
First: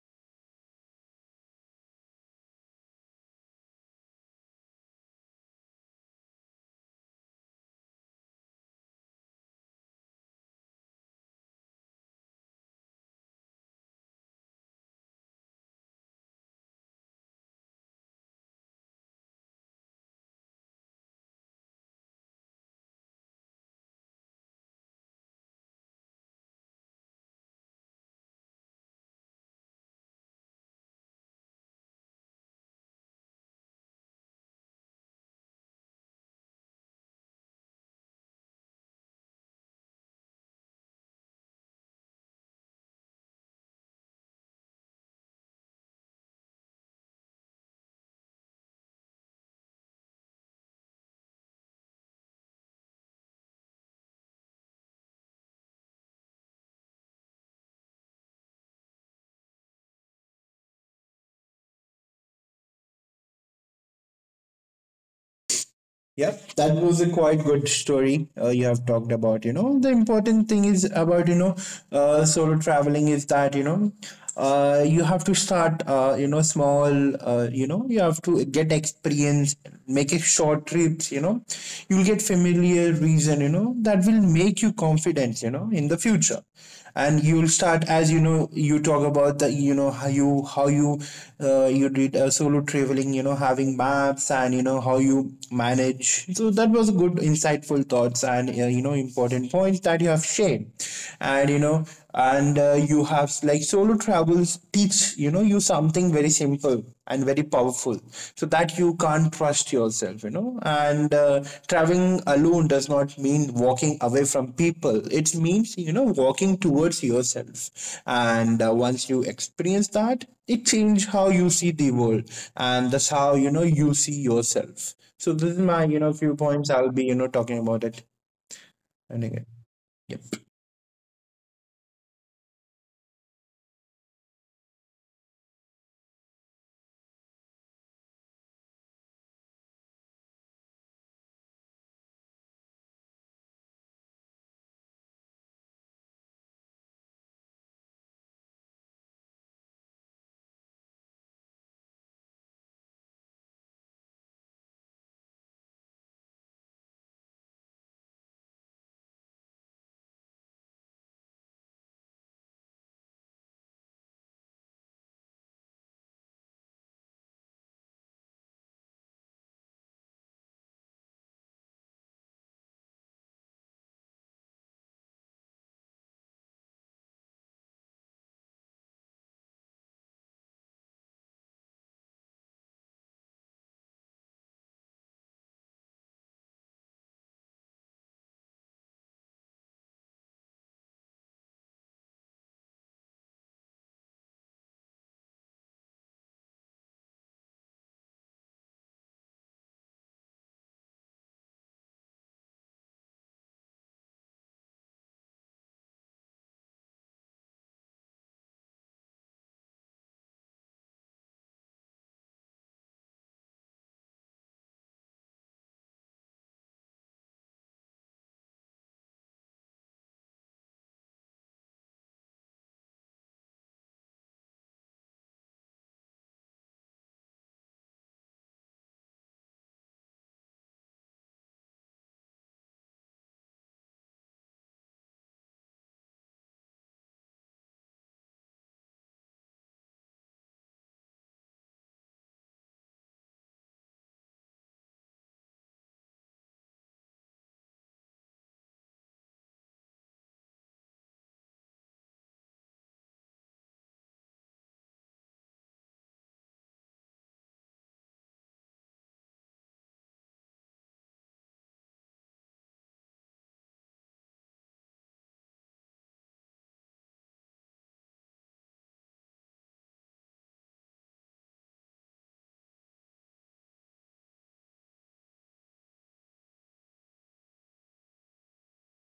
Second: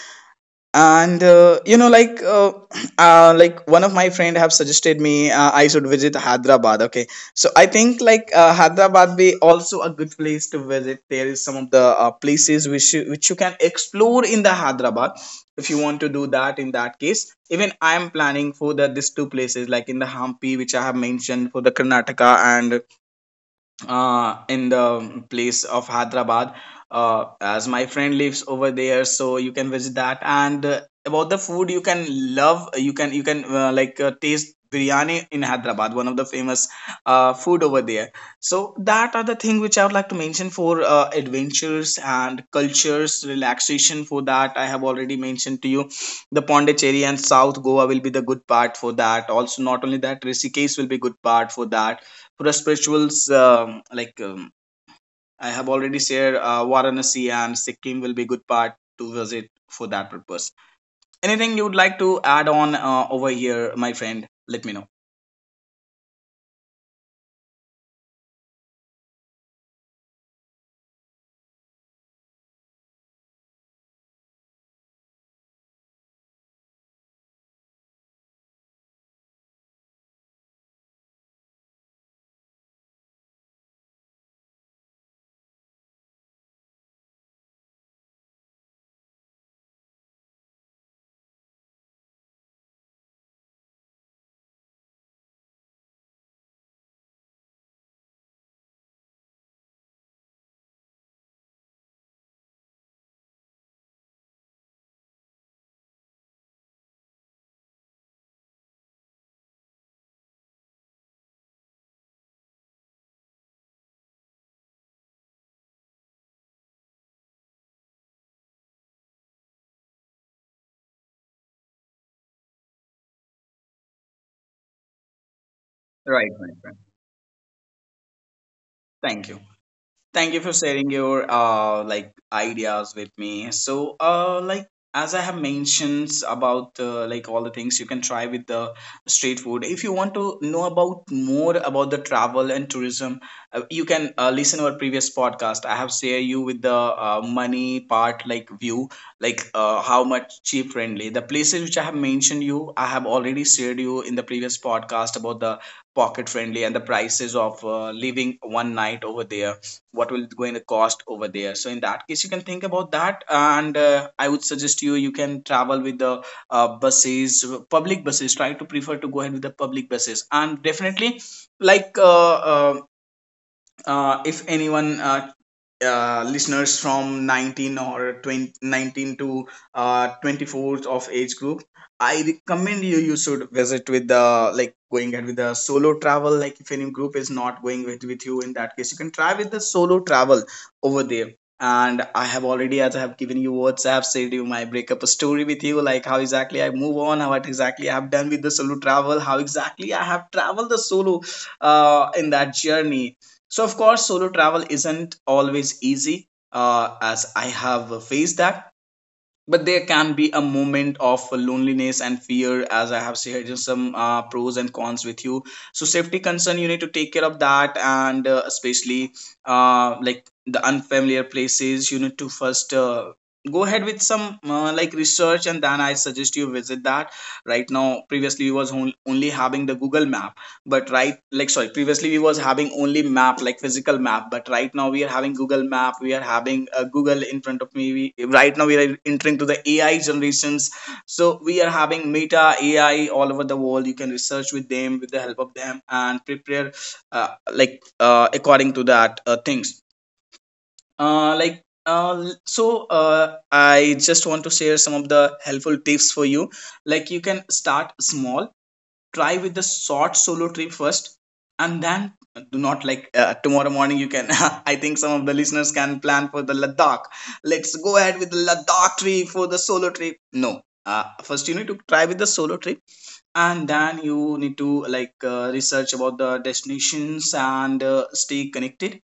And you know, like one of my friend have suggested me I should visit Hyderabad. Okay, so I think Hyderabad be also a good place to visit. There is some of the places which which you can explore in the Hyderabad, if you want to do that, in that case. Even I am planning for the these two places, like in the Hampi, which I have mentioned, for the Karnataka, and in the place of Hyderabad. As my friend lives over there, so you can visit that. And about the food, you can love, you can taste biryani in Hyderabad, one of the famous food over there. So that are the thing which I would like to mention for adventures and cultures, relaxation. For that, I have already mentioned to you the Pondicherry and South Goa will be the good part for that. Also, not only that, Rishikesh will be good part for that, for the spirituals. I have already shared, Varanasi and Sikkim will be good part to visit for that purpose. Anything you would like to add on over here, my friend? Let me know.
Yep, that was a quite good story you have talked about. You know, the important thing is about, solo traveling is that, you have to start, small, you have to get experience, make a short trips, you know, you'll get familiar reason, you know, that will make you confident, you know, in the future, and you'll start as you know you talk about the you know how you you did solo traveling, you know, having maps, and you know how you manage. So that was a good insightful thoughts and, you know, important points that you have shared. And you know and You have like solo travels teach, you know, you something very simple and very powerful, so that you can't trust yourself, you know. And Traveling alone does not mean walking away from people. It means, you know, walking towards yourself, and once you experience that, it changes how you see the world, and that's how, you know, you see yourself. So this is my, you know,
Right,
few
my
points
friend.
I'll be, you know, talking about it and
Thank you.
again, yep.
Thank you for sharing your ideas with me. So as I have mentioned about like all the things, you can try with the street food. If you want to know about more about the travel and tourism, you can listen our previous podcast. I have share you with the money part, like view, how much cheap friendly the places which I have mentioned you. I have already shared you in the previous podcast about the pocket friendly and the prices of living one night over there what will going to cost over there, so in that case you can think about that. And I would suggest you you can travel with the buses, public buses. Try to prefer to go ahead with the public buses. And definitely like uh, uh, if anyone listeners from 19 or 2019 to 24th of age group, I recommend you you should visit with the like going ahead with the solo travel. Like if any group is not going with you, in that case you can try with the solo travel over there. And I have already, as I have given you WhatsApp, I said you my breakup story with you, like how exactly I move on, how, what exactly I have done with the solo travel, how exactly I have traveled the solo in that journey. So, of course, solo travel isn't always easy, as I have faced that. But there can be a moment of loneliness and fear, as I have shared some pros and cons with you. So, safety concern, you need to take care of that, and especially like the unfamiliar places, you need to first go ahead with some like research, and then I suggest you visit that. Right now, previously, only having the Google Map. But right, like sorry, previously we was having only map, like physical map, but right now we are having Google Map, we are having Google in front of me. We, right now we are entering to the AI generations. So we are having Meta AI all over the world. You can research with them, with the help of them, and prepare according to that things. I just want to share some of the helpful tips for you. Like you can start small, try with the short solo trip first. And then do not like, tomorrow morning you can I think some of the listeners can plan for the Ladakh. Let's go ahead with the Ladakh trip for the solo trip. No, first you need to try with the solo trip, and then you need to research about the destinations, and stay connected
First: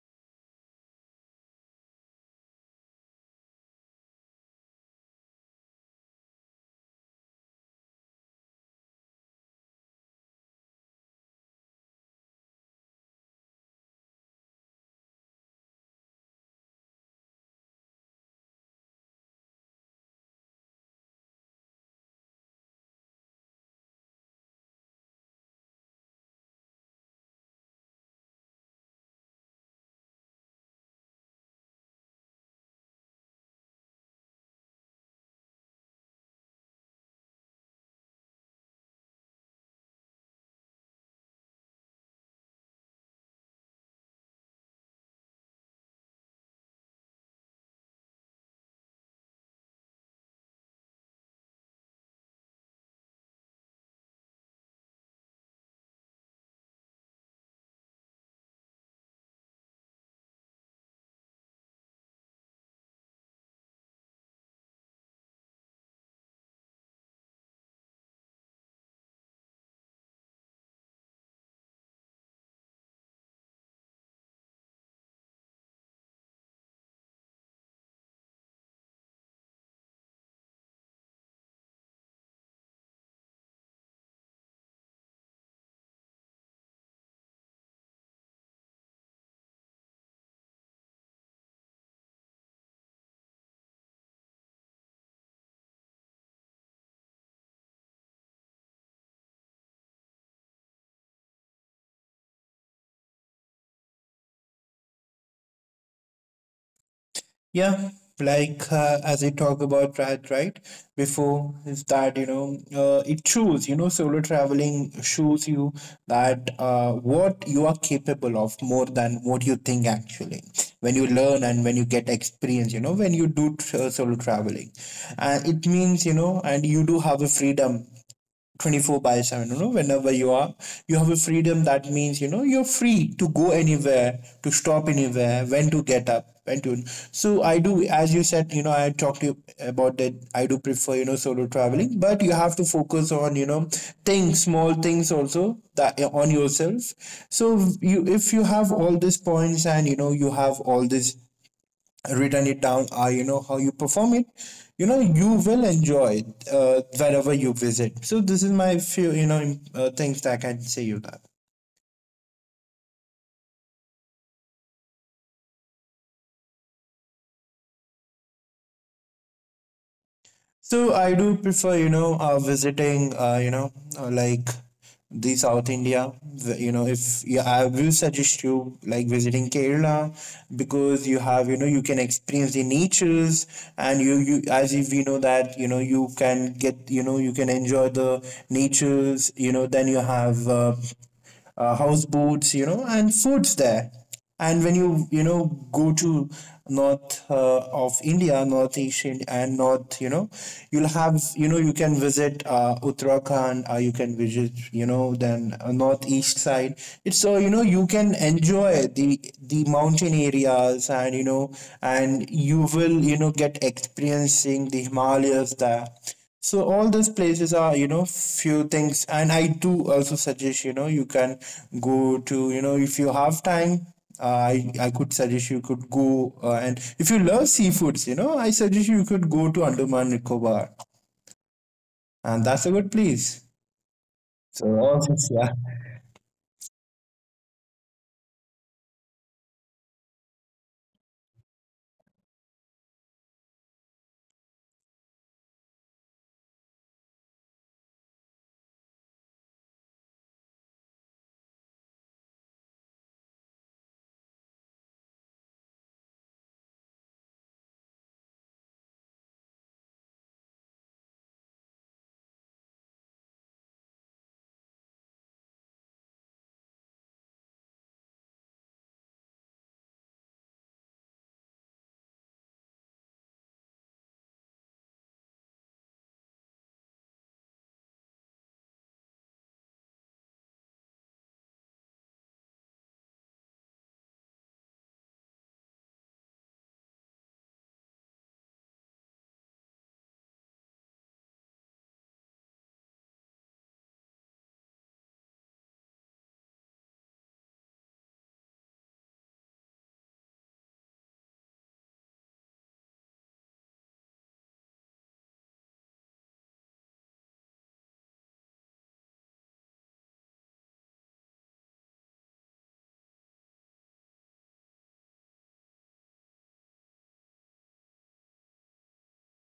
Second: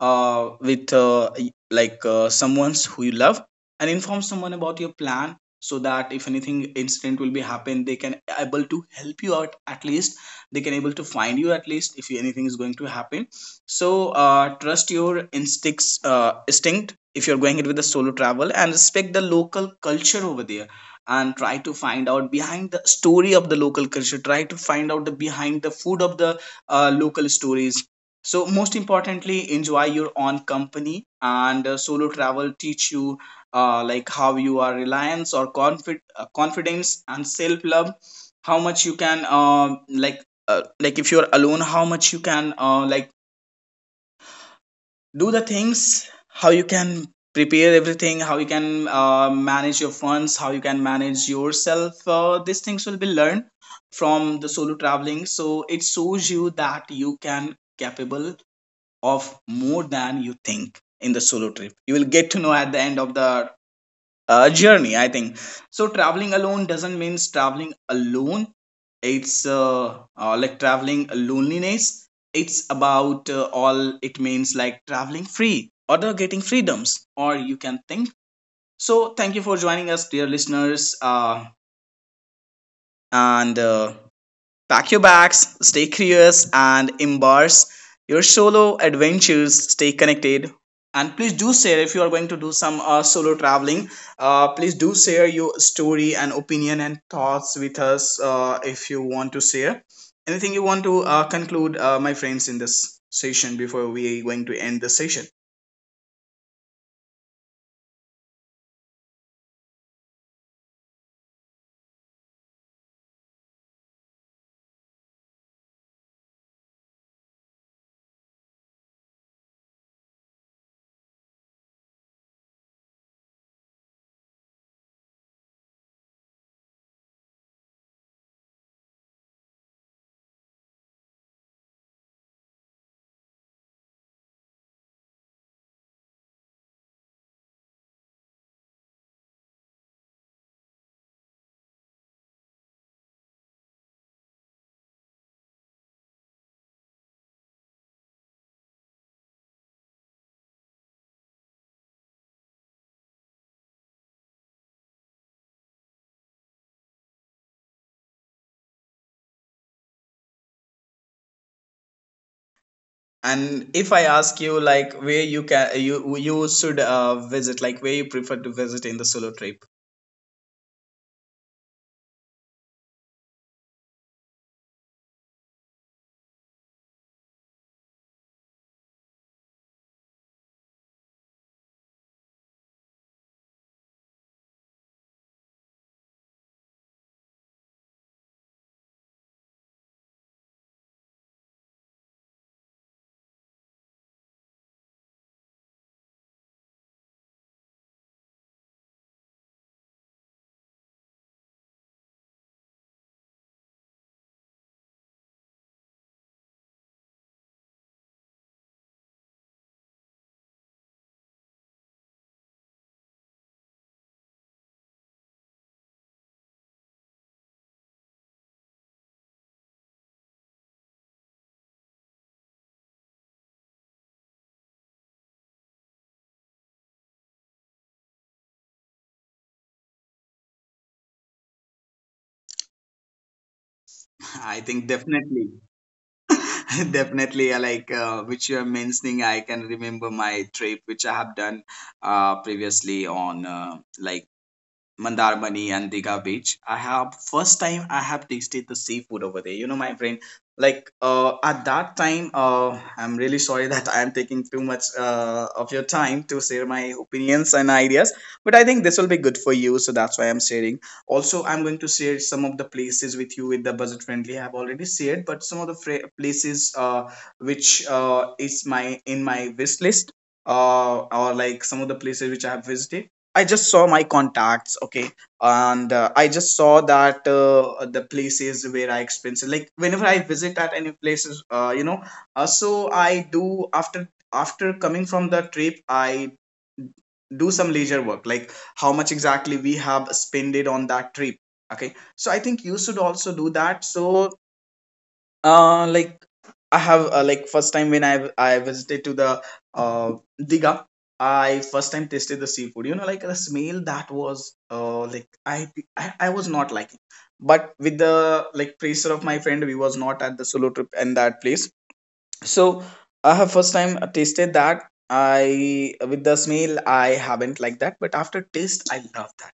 with someone's who you love. And inform someone about your plan, so that if anything incident will be happen, they can able to help you out at least. They can able to find you at least if anything is going to happen. So trust your instinct if you're going it with the solo travel, and respect the local culture over there. And try to find out behind the story of the local culture, try to find out the behind the food of the local stories. So most importantly, enjoy your own company. And solo travel teach you like how you are reliance or confidence and self love. How much you can like if you're alone, how much you can like do the things, how you can prepare everything, how you can manage your funds, how you can manage yourself. These things will be learned from the solo traveling. So it shows you that you can capable of more than you think in the solo trip. You will get to know at the end of the journey, I think. So, traveling alone doesn't mean traveling alone, it's like traveling loneliness. It's about all it means like traveling free or the getting freedoms, or you can think. So, thank you for joining us, dear listeners. And Pack your bags, stay curious, and embrace your solo adventures. Stay connected. And please do share if you are going to do some solo traveling. Please do share your story and opinion and thoughts with us if you want to share. Anything you want to conclude, my friends, in this session before we are going to end the session.
Yeah, like as we talk about right before, is that, you know, it shows, you know, solo traveling shows you that what you are capable of more than what you think actually, when you learn and when you get experience, you know, when you do solo traveling. And it means, you know, and you do have a freedom 24 by 7, you know, whenever you are, you have a freedom. That means, you know, you're free to go anywhere, to stop anywhere, when to get up, when to. So I do, as you said, you know, I talked to you about that, I do prefer, you know, solo traveling, but you have to focus on, you know, things, small things also, that on yourself. So, you, if you have all these points, and you know, you have all these written it down, or you know how you perform it, you know, you will enjoy it, wherever you visit. So this is my few, you know, things that I can say you that.
And if I ask you, like, where you can you should visit, like where you prefer to visit in the solo trip.
So I do prefer, you know, visiting, like the South India. You know, if yeah, I will suggest you like visiting Kerala, because you have, you know, you can experience the natures, and you, as if we know that, you know, you can get, you know, you can enjoy the natures. You know, then you have. House boats, you know, and foods there. And when you know, go to north, of India, North Asia and North, you know, you'll have, you know, you can visit, Uttarakhand, you can visit, you know, then, northeast side. It's so, you know, you can enjoy the mountain areas, and you know, and you will, you know, get experiencing the Himalayas there. So all these places are, you know, few things, and I do also suggest, you know, you can go to, you know, if you have time, uh, I could suggest you could go, and if you love seafoods, you know, I suggest you could go to Andaman Nicobar, and that's a good place.
I
So
think
all things,
definitely.
yeah,
Definitely, I like which you are mentioning, I can remember my trip which I have done previously on Mandarmani and Diga beach. I have first time I have tasted the seafood over there. You know, my friend, at that time, I'm really sorry that I am taking too much of your time to share my opinions and ideas, but I think this will be good for you, so that's why I'm sharing. Also, I'm going to share some of the places with you with the budget friendly. I've already shared, but some of the places which is my in my wish list, or like some of the places which I have visited. I just saw my contacts, okay, and I just saw that the places where I expense like whenever I visit at any places, you know, so I do after after coming from the trip, I do some leisure work, like how much exactly we have spended on that trip. Okay, so I think you should also do that. So uh, like I have first time when I visited to the uh Diga, I first time tasted the seafood. You know, like the smell, that was like I was not liking, but with the like pressure of my friend, we was not at the solo trip and that place. So I have first time tasted that. I, with the smell I haven't liked that, but after taste I love that.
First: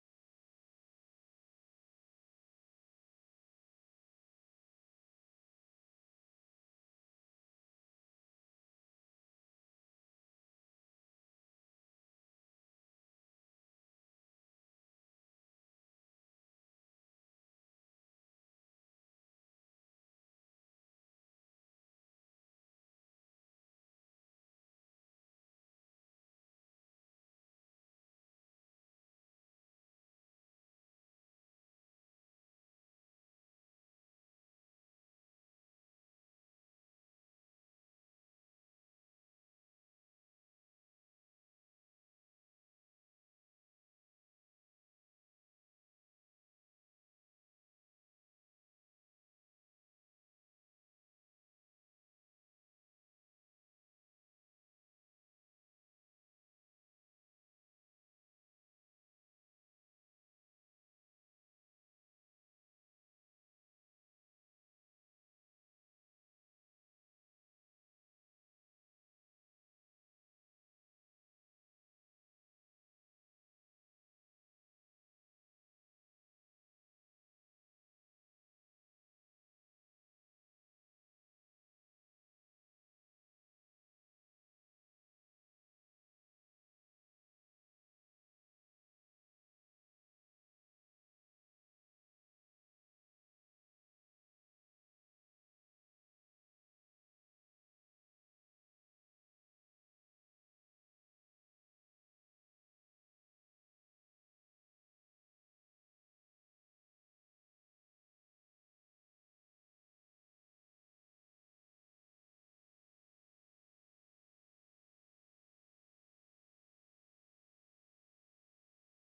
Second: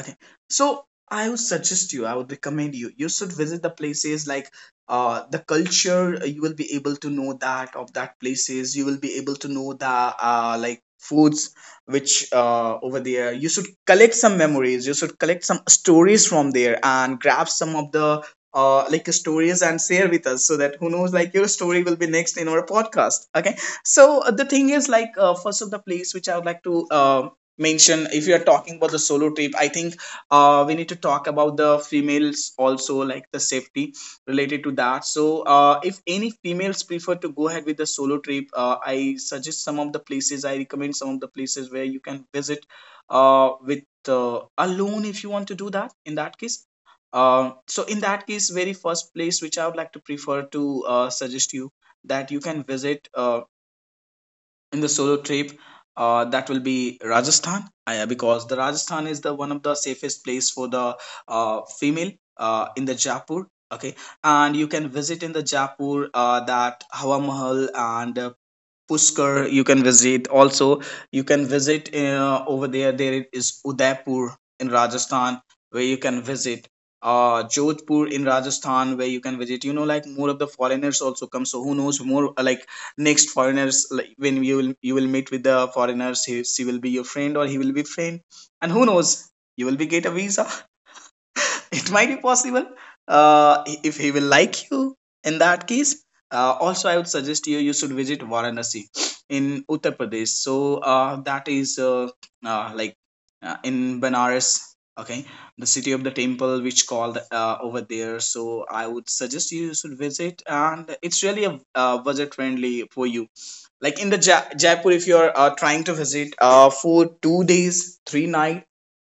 Okay. So I would suggest you, I would recommend you, you should visit the places like the culture. You will be able to know that of that places. You will be able to know the like foods which over there. You should collect some memories. You should collect some stories from there and grab some of the like stories and share with us, so that who knows, like your story will be next in our podcast. Okay. So the thing is first of the place which I would like to mention. If you're talking about the solo trip, I think we need to talk about the females also, like the safety related to that. So if any females prefer to go ahead with the solo trip, I suggest some of the places, I recommend some of the places where you can visit with alone, if you want to do that. In that case, so in that case, very first place which I would like to prefer to suggest you that you can visit in the solo trip, that will be Rajasthan, I, because the Rajasthan is the one of the safest place for the female, in the Jaipur. Okay. And you can visit in the Jaipur, that Hawa Mahal, and Pushkar you can visit. Also, you can visit over there. There is Udaipur in Rajasthan where you can visit. Jodhpur in Rajasthan where you can visit. You know, like more of the foreigners also come. So who knows more? Like next foreigners, like when you will meet with the foreigners, he, she will be your friend or he will be friend, and who knows, you will be get a visa. It might be possible if he will like you, in that case. Also, I would suggest you you should visit Varanasi in Uttar Pradesh. So that is like in Banaras, okay, the city of the temple which called over there. So I would suggest you should visit, and it's really a budget friendly for you. Like in the Jaipur, if you're trying to visit for 2 days, three night,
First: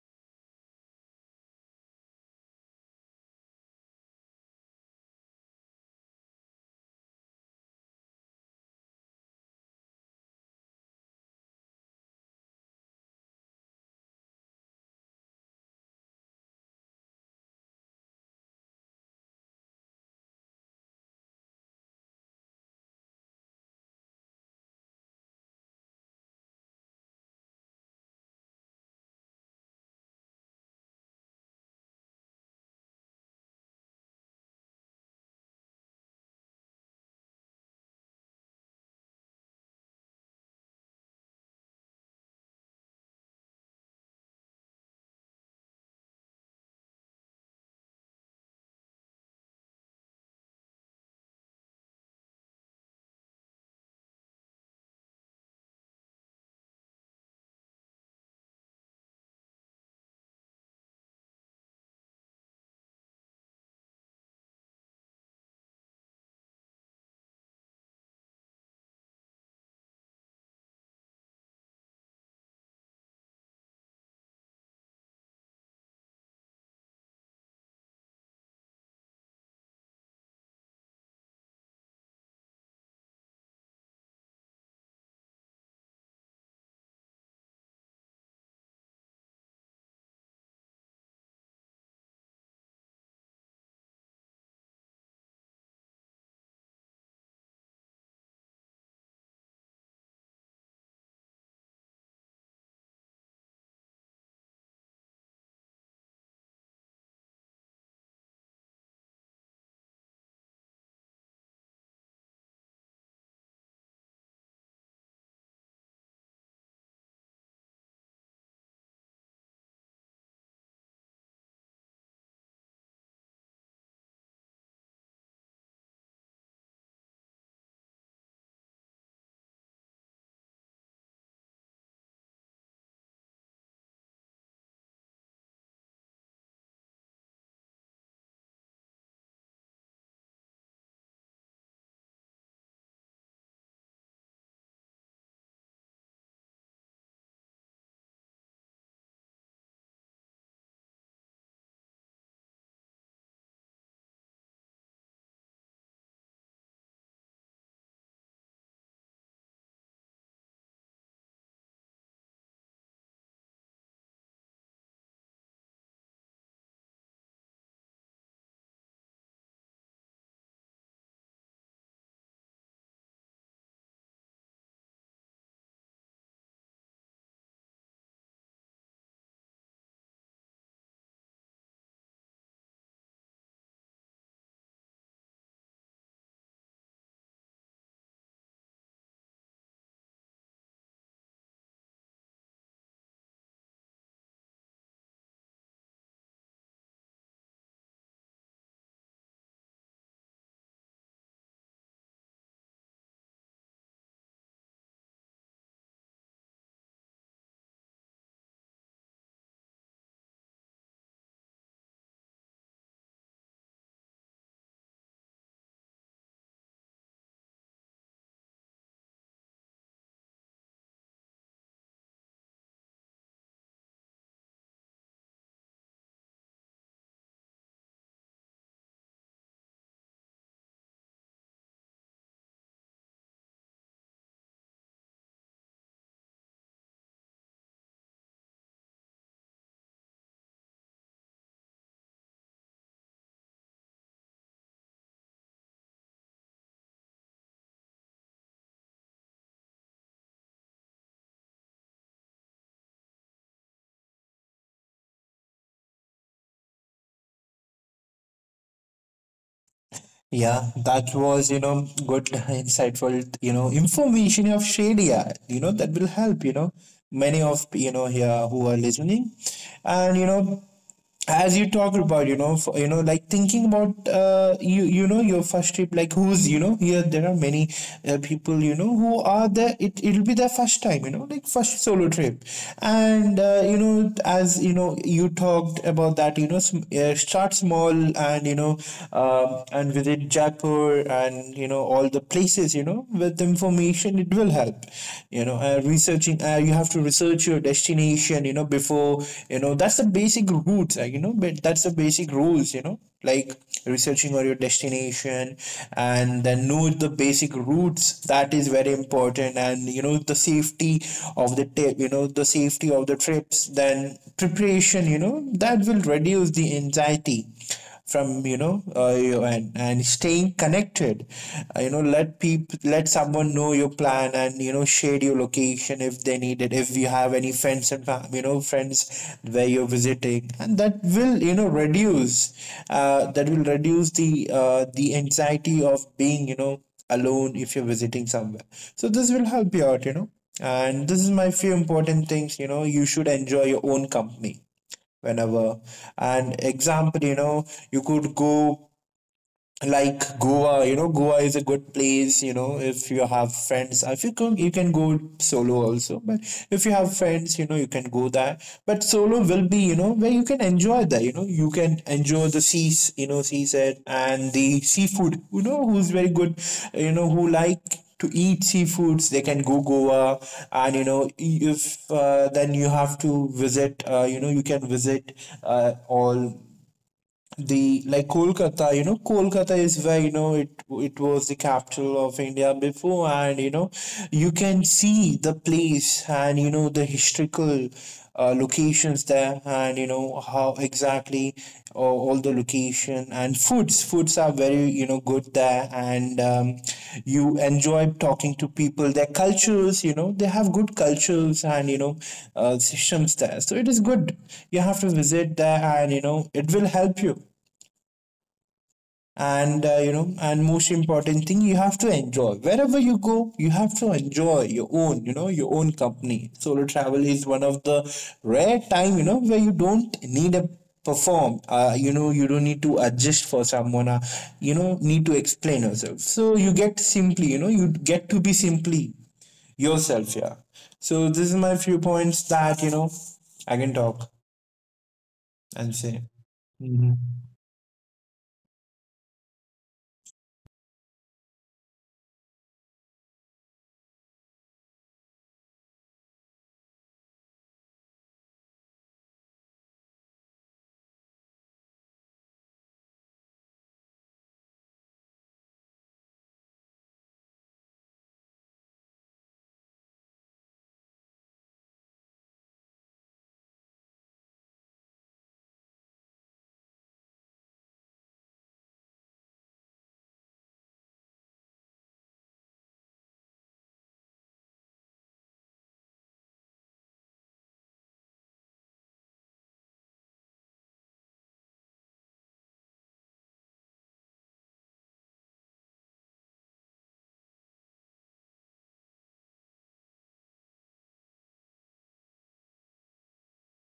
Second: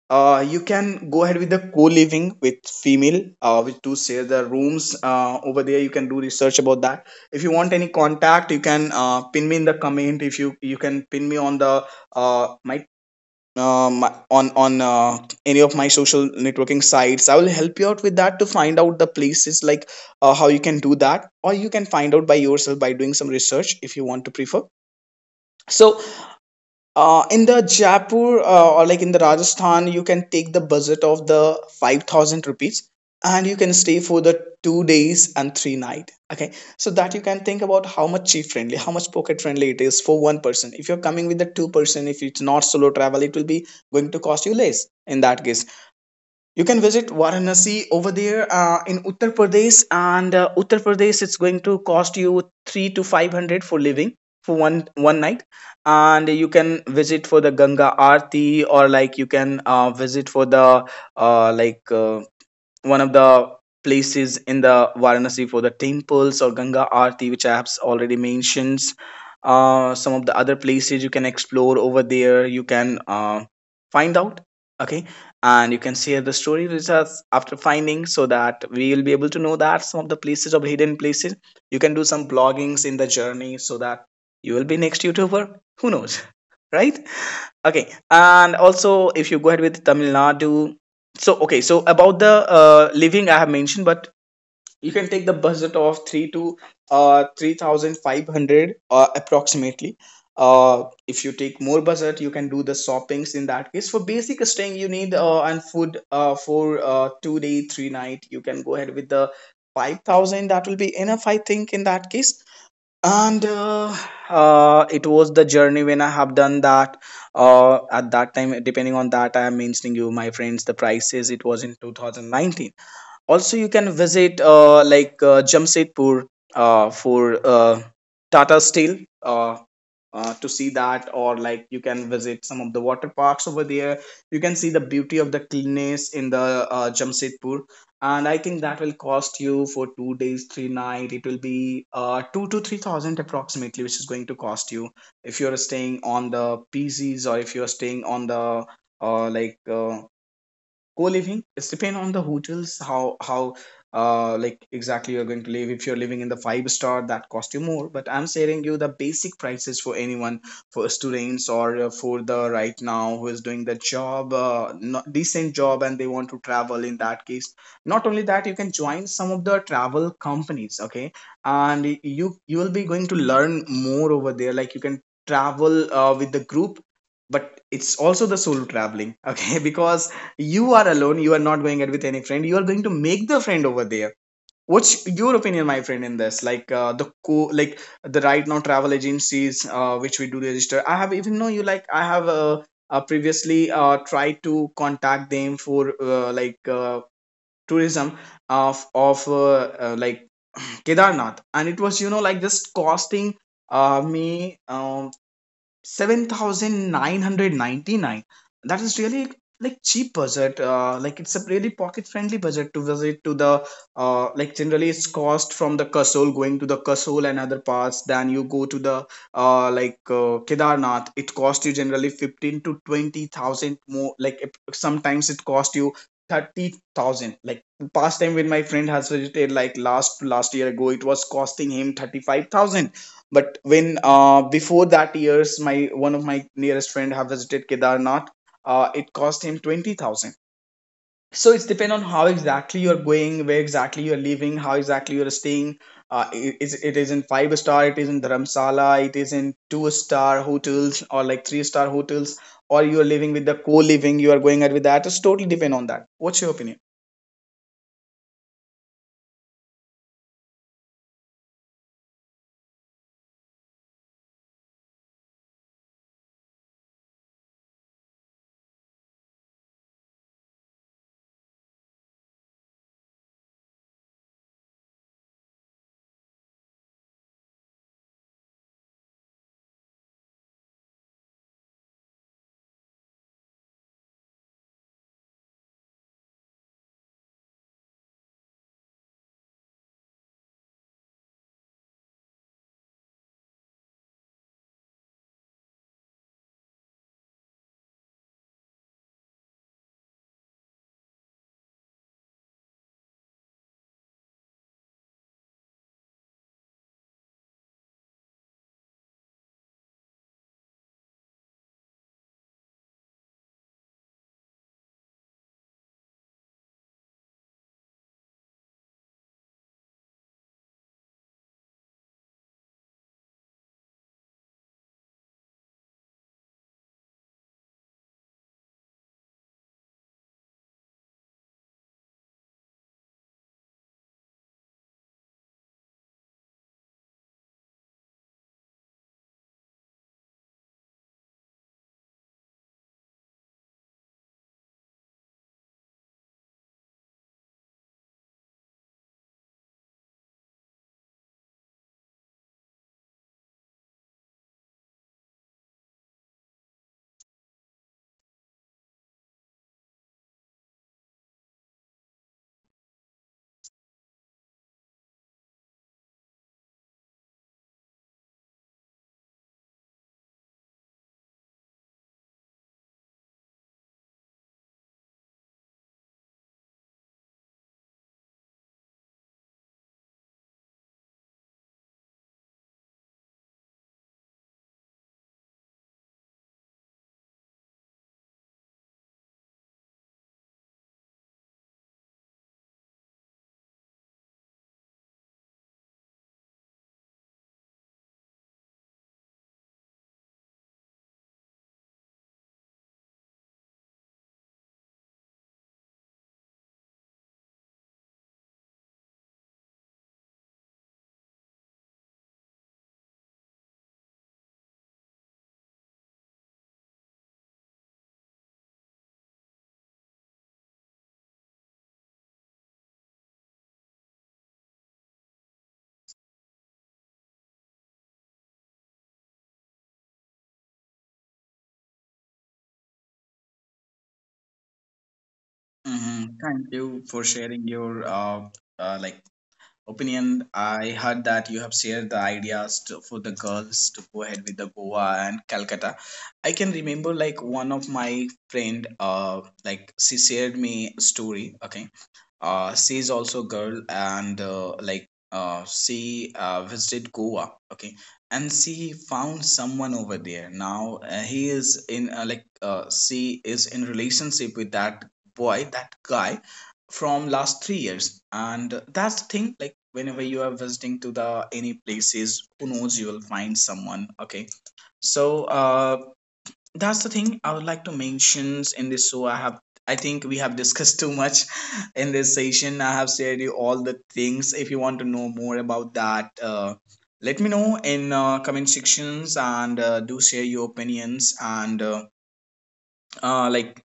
you can go ahead with the co-living with female, with to share the rooms over there. You can do research about that. If you want any contact, you can pin me in the comment. If you you can pin me on the uh, my on any of my social networking sites. I will help you out with that to find out the places, like how you can do that, or you can find out by yourself by doing some research if you want to prefer. So, in the Jaipur or like in the Rajasthan, you can take the budget of the 5,000 rupees, and you can stay for the 2 days and three night. Okay. So that you can think about how much cheap friendly, how much pocket friendly it is for one person. If you're coming with the two-person, if it's not solo travel, it will be going to cost you less. In that case, you can visit Varanasi over there in Uttar Pradesh, and Uttar Pradesh it's going to cost you three to five hundred for living for one one night. And you can visit for the Ganga Aarti, or like you can visit for the uh, like. Uh, one of the places in the Varanasi for the temples or Ganga Aarti, which I have already mentioned. Some of the other places you can explore over there, you can find out. Okay, and you can share the story with us after finding so that we will be able to know that some of the places of hidden places. You can do some bloggings in the journey so that you will be next YouTuber. Who knows, right? Okay, and also if you go ahead with Tamil Nadu, so okay, so about the living I have mentioned, but you can take the budget of three to 3,500 approximately. If you take more budget, you can do the shoppings in that case. For basic staying, you need and food for 2 day, three night. You can go ahead with the 5,000. That will be enough, I think, in that case and it was the journey when I have done that, at that time. Depending on that, I am mentioning you my friends the prices. It was in 2019. Also you can visit Jamshedpur for Tata Steel, uh, to see that, or like you can visit some of the water parks over there. You can see the beauty of the cleanness in the Jamshedpur, and I think that will cost you, for 2 days three night, it will be 2 to 3,000 approximately, which is going to cost you if you're staying on the PCs, or if you're staying on the uh, like uh, co-living. It's depend on the hotels. How exactly you're going to live. If you're living in the five star, that cost you more, but I'm sharing you the basic prices for anyone, for students, or for the right now who is doing the job, not decent job, and they want to travel. In that case, not only that, you can join some of the travel companies, okay. And you will be going to learn more over there. Like you can travel with the group, but it's also the solo traveling, okay. Because you are alone. You are not going out with any friend. You are going to make the friend over there. What's your opinion, my friend, in this? Like the right now travel agencies which we do register. I have even know you. Like I have previously tried to contact them for tourism of Kedarnath, and it was, you know, like just costing me 7,999. That is really like cheap budget. Like it's a really pocket friendly budget to visit to the generally. It's cost from the Kasol, going to the Kasol and other parts. Then you go to the Kedarnath. It cost you generally 15 to 20,000 more. Like if- sometimes it cost you 30,000. Like past time, when my friend has visited, like last year ago, it was costing him 35,000. But when, before that years, my one of my nearest friend have visited Kedarnath, it cost him 20,000. So it's depend on how exactly you're going, where exactly you're living, how exactly you're staying. It is in five star, it is in Dharamsala, it is in two-star hotels, or like three-star hotels, or you're living with the co-living, you are going out with that. It's totally depend on that. What's your opinion?
yeah, that was, you know, good, insightful, you know, information of Shadia, you know, that will help, you know, many of, you know, here who are listening. And you know As you talked about, you know, for, you know, like thinking about, you know, your first trip, like who's, you know, here. There are many people, you know, who are there. It it'll be their first time, you know, like first solo trip. And You know, as you know, you talked about that, you know, start small, and you know, and visit Jaipur, and you know all the places. You know, with information it will help, you know, researching. You have to research your destination, you know, before. You know, that's the basic routes, you know, but that's the basic rules, you know, like researching on your destination, and then know the basic routes. That is very important, and you know the safety of the trip, you know, the safety of the trips, then preparation, you know, that will reduce the anxiety from, and staying connected. You know, let people, let someone know your plan, and you know, share your location if they need it, if you have any you know, friends where you're visiting, and that will, you know, reduce that will reduce the anxiety of being, you know, alone if you're visiting somewhere. So this will help you out, you know. And this is my few important things, you know, you should enjoy your own company whenever. And example, you know, you could go like Goa. You know, Goa is a good place, you know, if you have friends. If you go, you can go solo also. But if you have friends, you know, you can go there. But solo will be, you know, where you can enjoy that, you know, you can enjoy the seas, you know, seaside and the seafood, you know, who's very good, you know, who like to eat seafoods, they can go Goa. And you know, if then you have to visit, you can visit, all the like Kolkata. You know, Kolkata is where, you know, it was the capital of India before, and you know, you can see the place, and you know the historical locations there, and you know how exactly all the location and foods are very, you know, good there, and you enjoy talking to people. Their cultures, you know, they have good cultures, and you know systems there, so it is good. You have to visit there, and you know it will help you. And You know, and most important thing, you have to enjoy wherever you go. You have to enjoy your own, you know, your own company. Solo travel is one of the rare time, you know, where you don't need a perform, you know, you don't need to adjust for someone, you know, need to explain yourself. So you get simply, you know, you get to be simply yourself, yeah. So this is my few points that, you know, I can talk and say.
Hmm. Thank you for sharing your uh, like opinion. I heard that you have shared the ideas to, for the girls, to go ahead with the Goa and Calcutta. I can remember like one of my friend, she shared me a story. Okay, she's also a girl, and she visited Goa, okay, and she found someone over there. Now he is in like she is in relationship with that boy, that guy, from last 3 years, and that's the thing. Like whenever you are visiting to the any places, who knows, you will find someone, okay. So that's the thing I would like to mention in this. I think we have discussed too much in this session. I have shared you all the things. If you want to know more about that, let me know in comment sections, and do share your opinions, and uh, like.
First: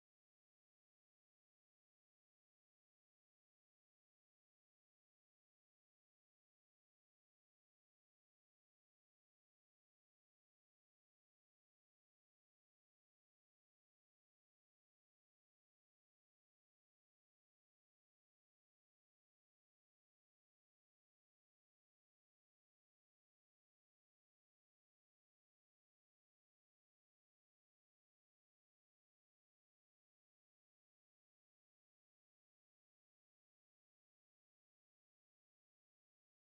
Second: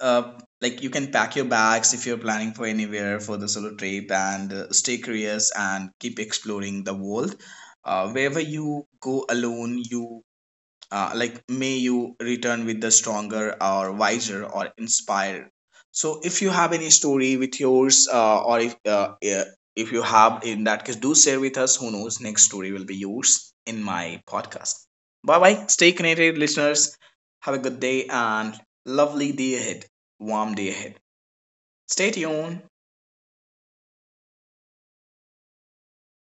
You can pack your bags if you're planning for anywhere for the solo trip, and stay curious and keep exploring the world. Wherever you go alone, you may you return with the stronger or wiser or inspired. So if you have any story with yours, or if yeah, if you have, in that case, do share with us. Who knows, next story will be yours in my podcast. Bye bye, stay connected listeners. Have a good day, and lovely day ahead, warm day ahead, stay tuned.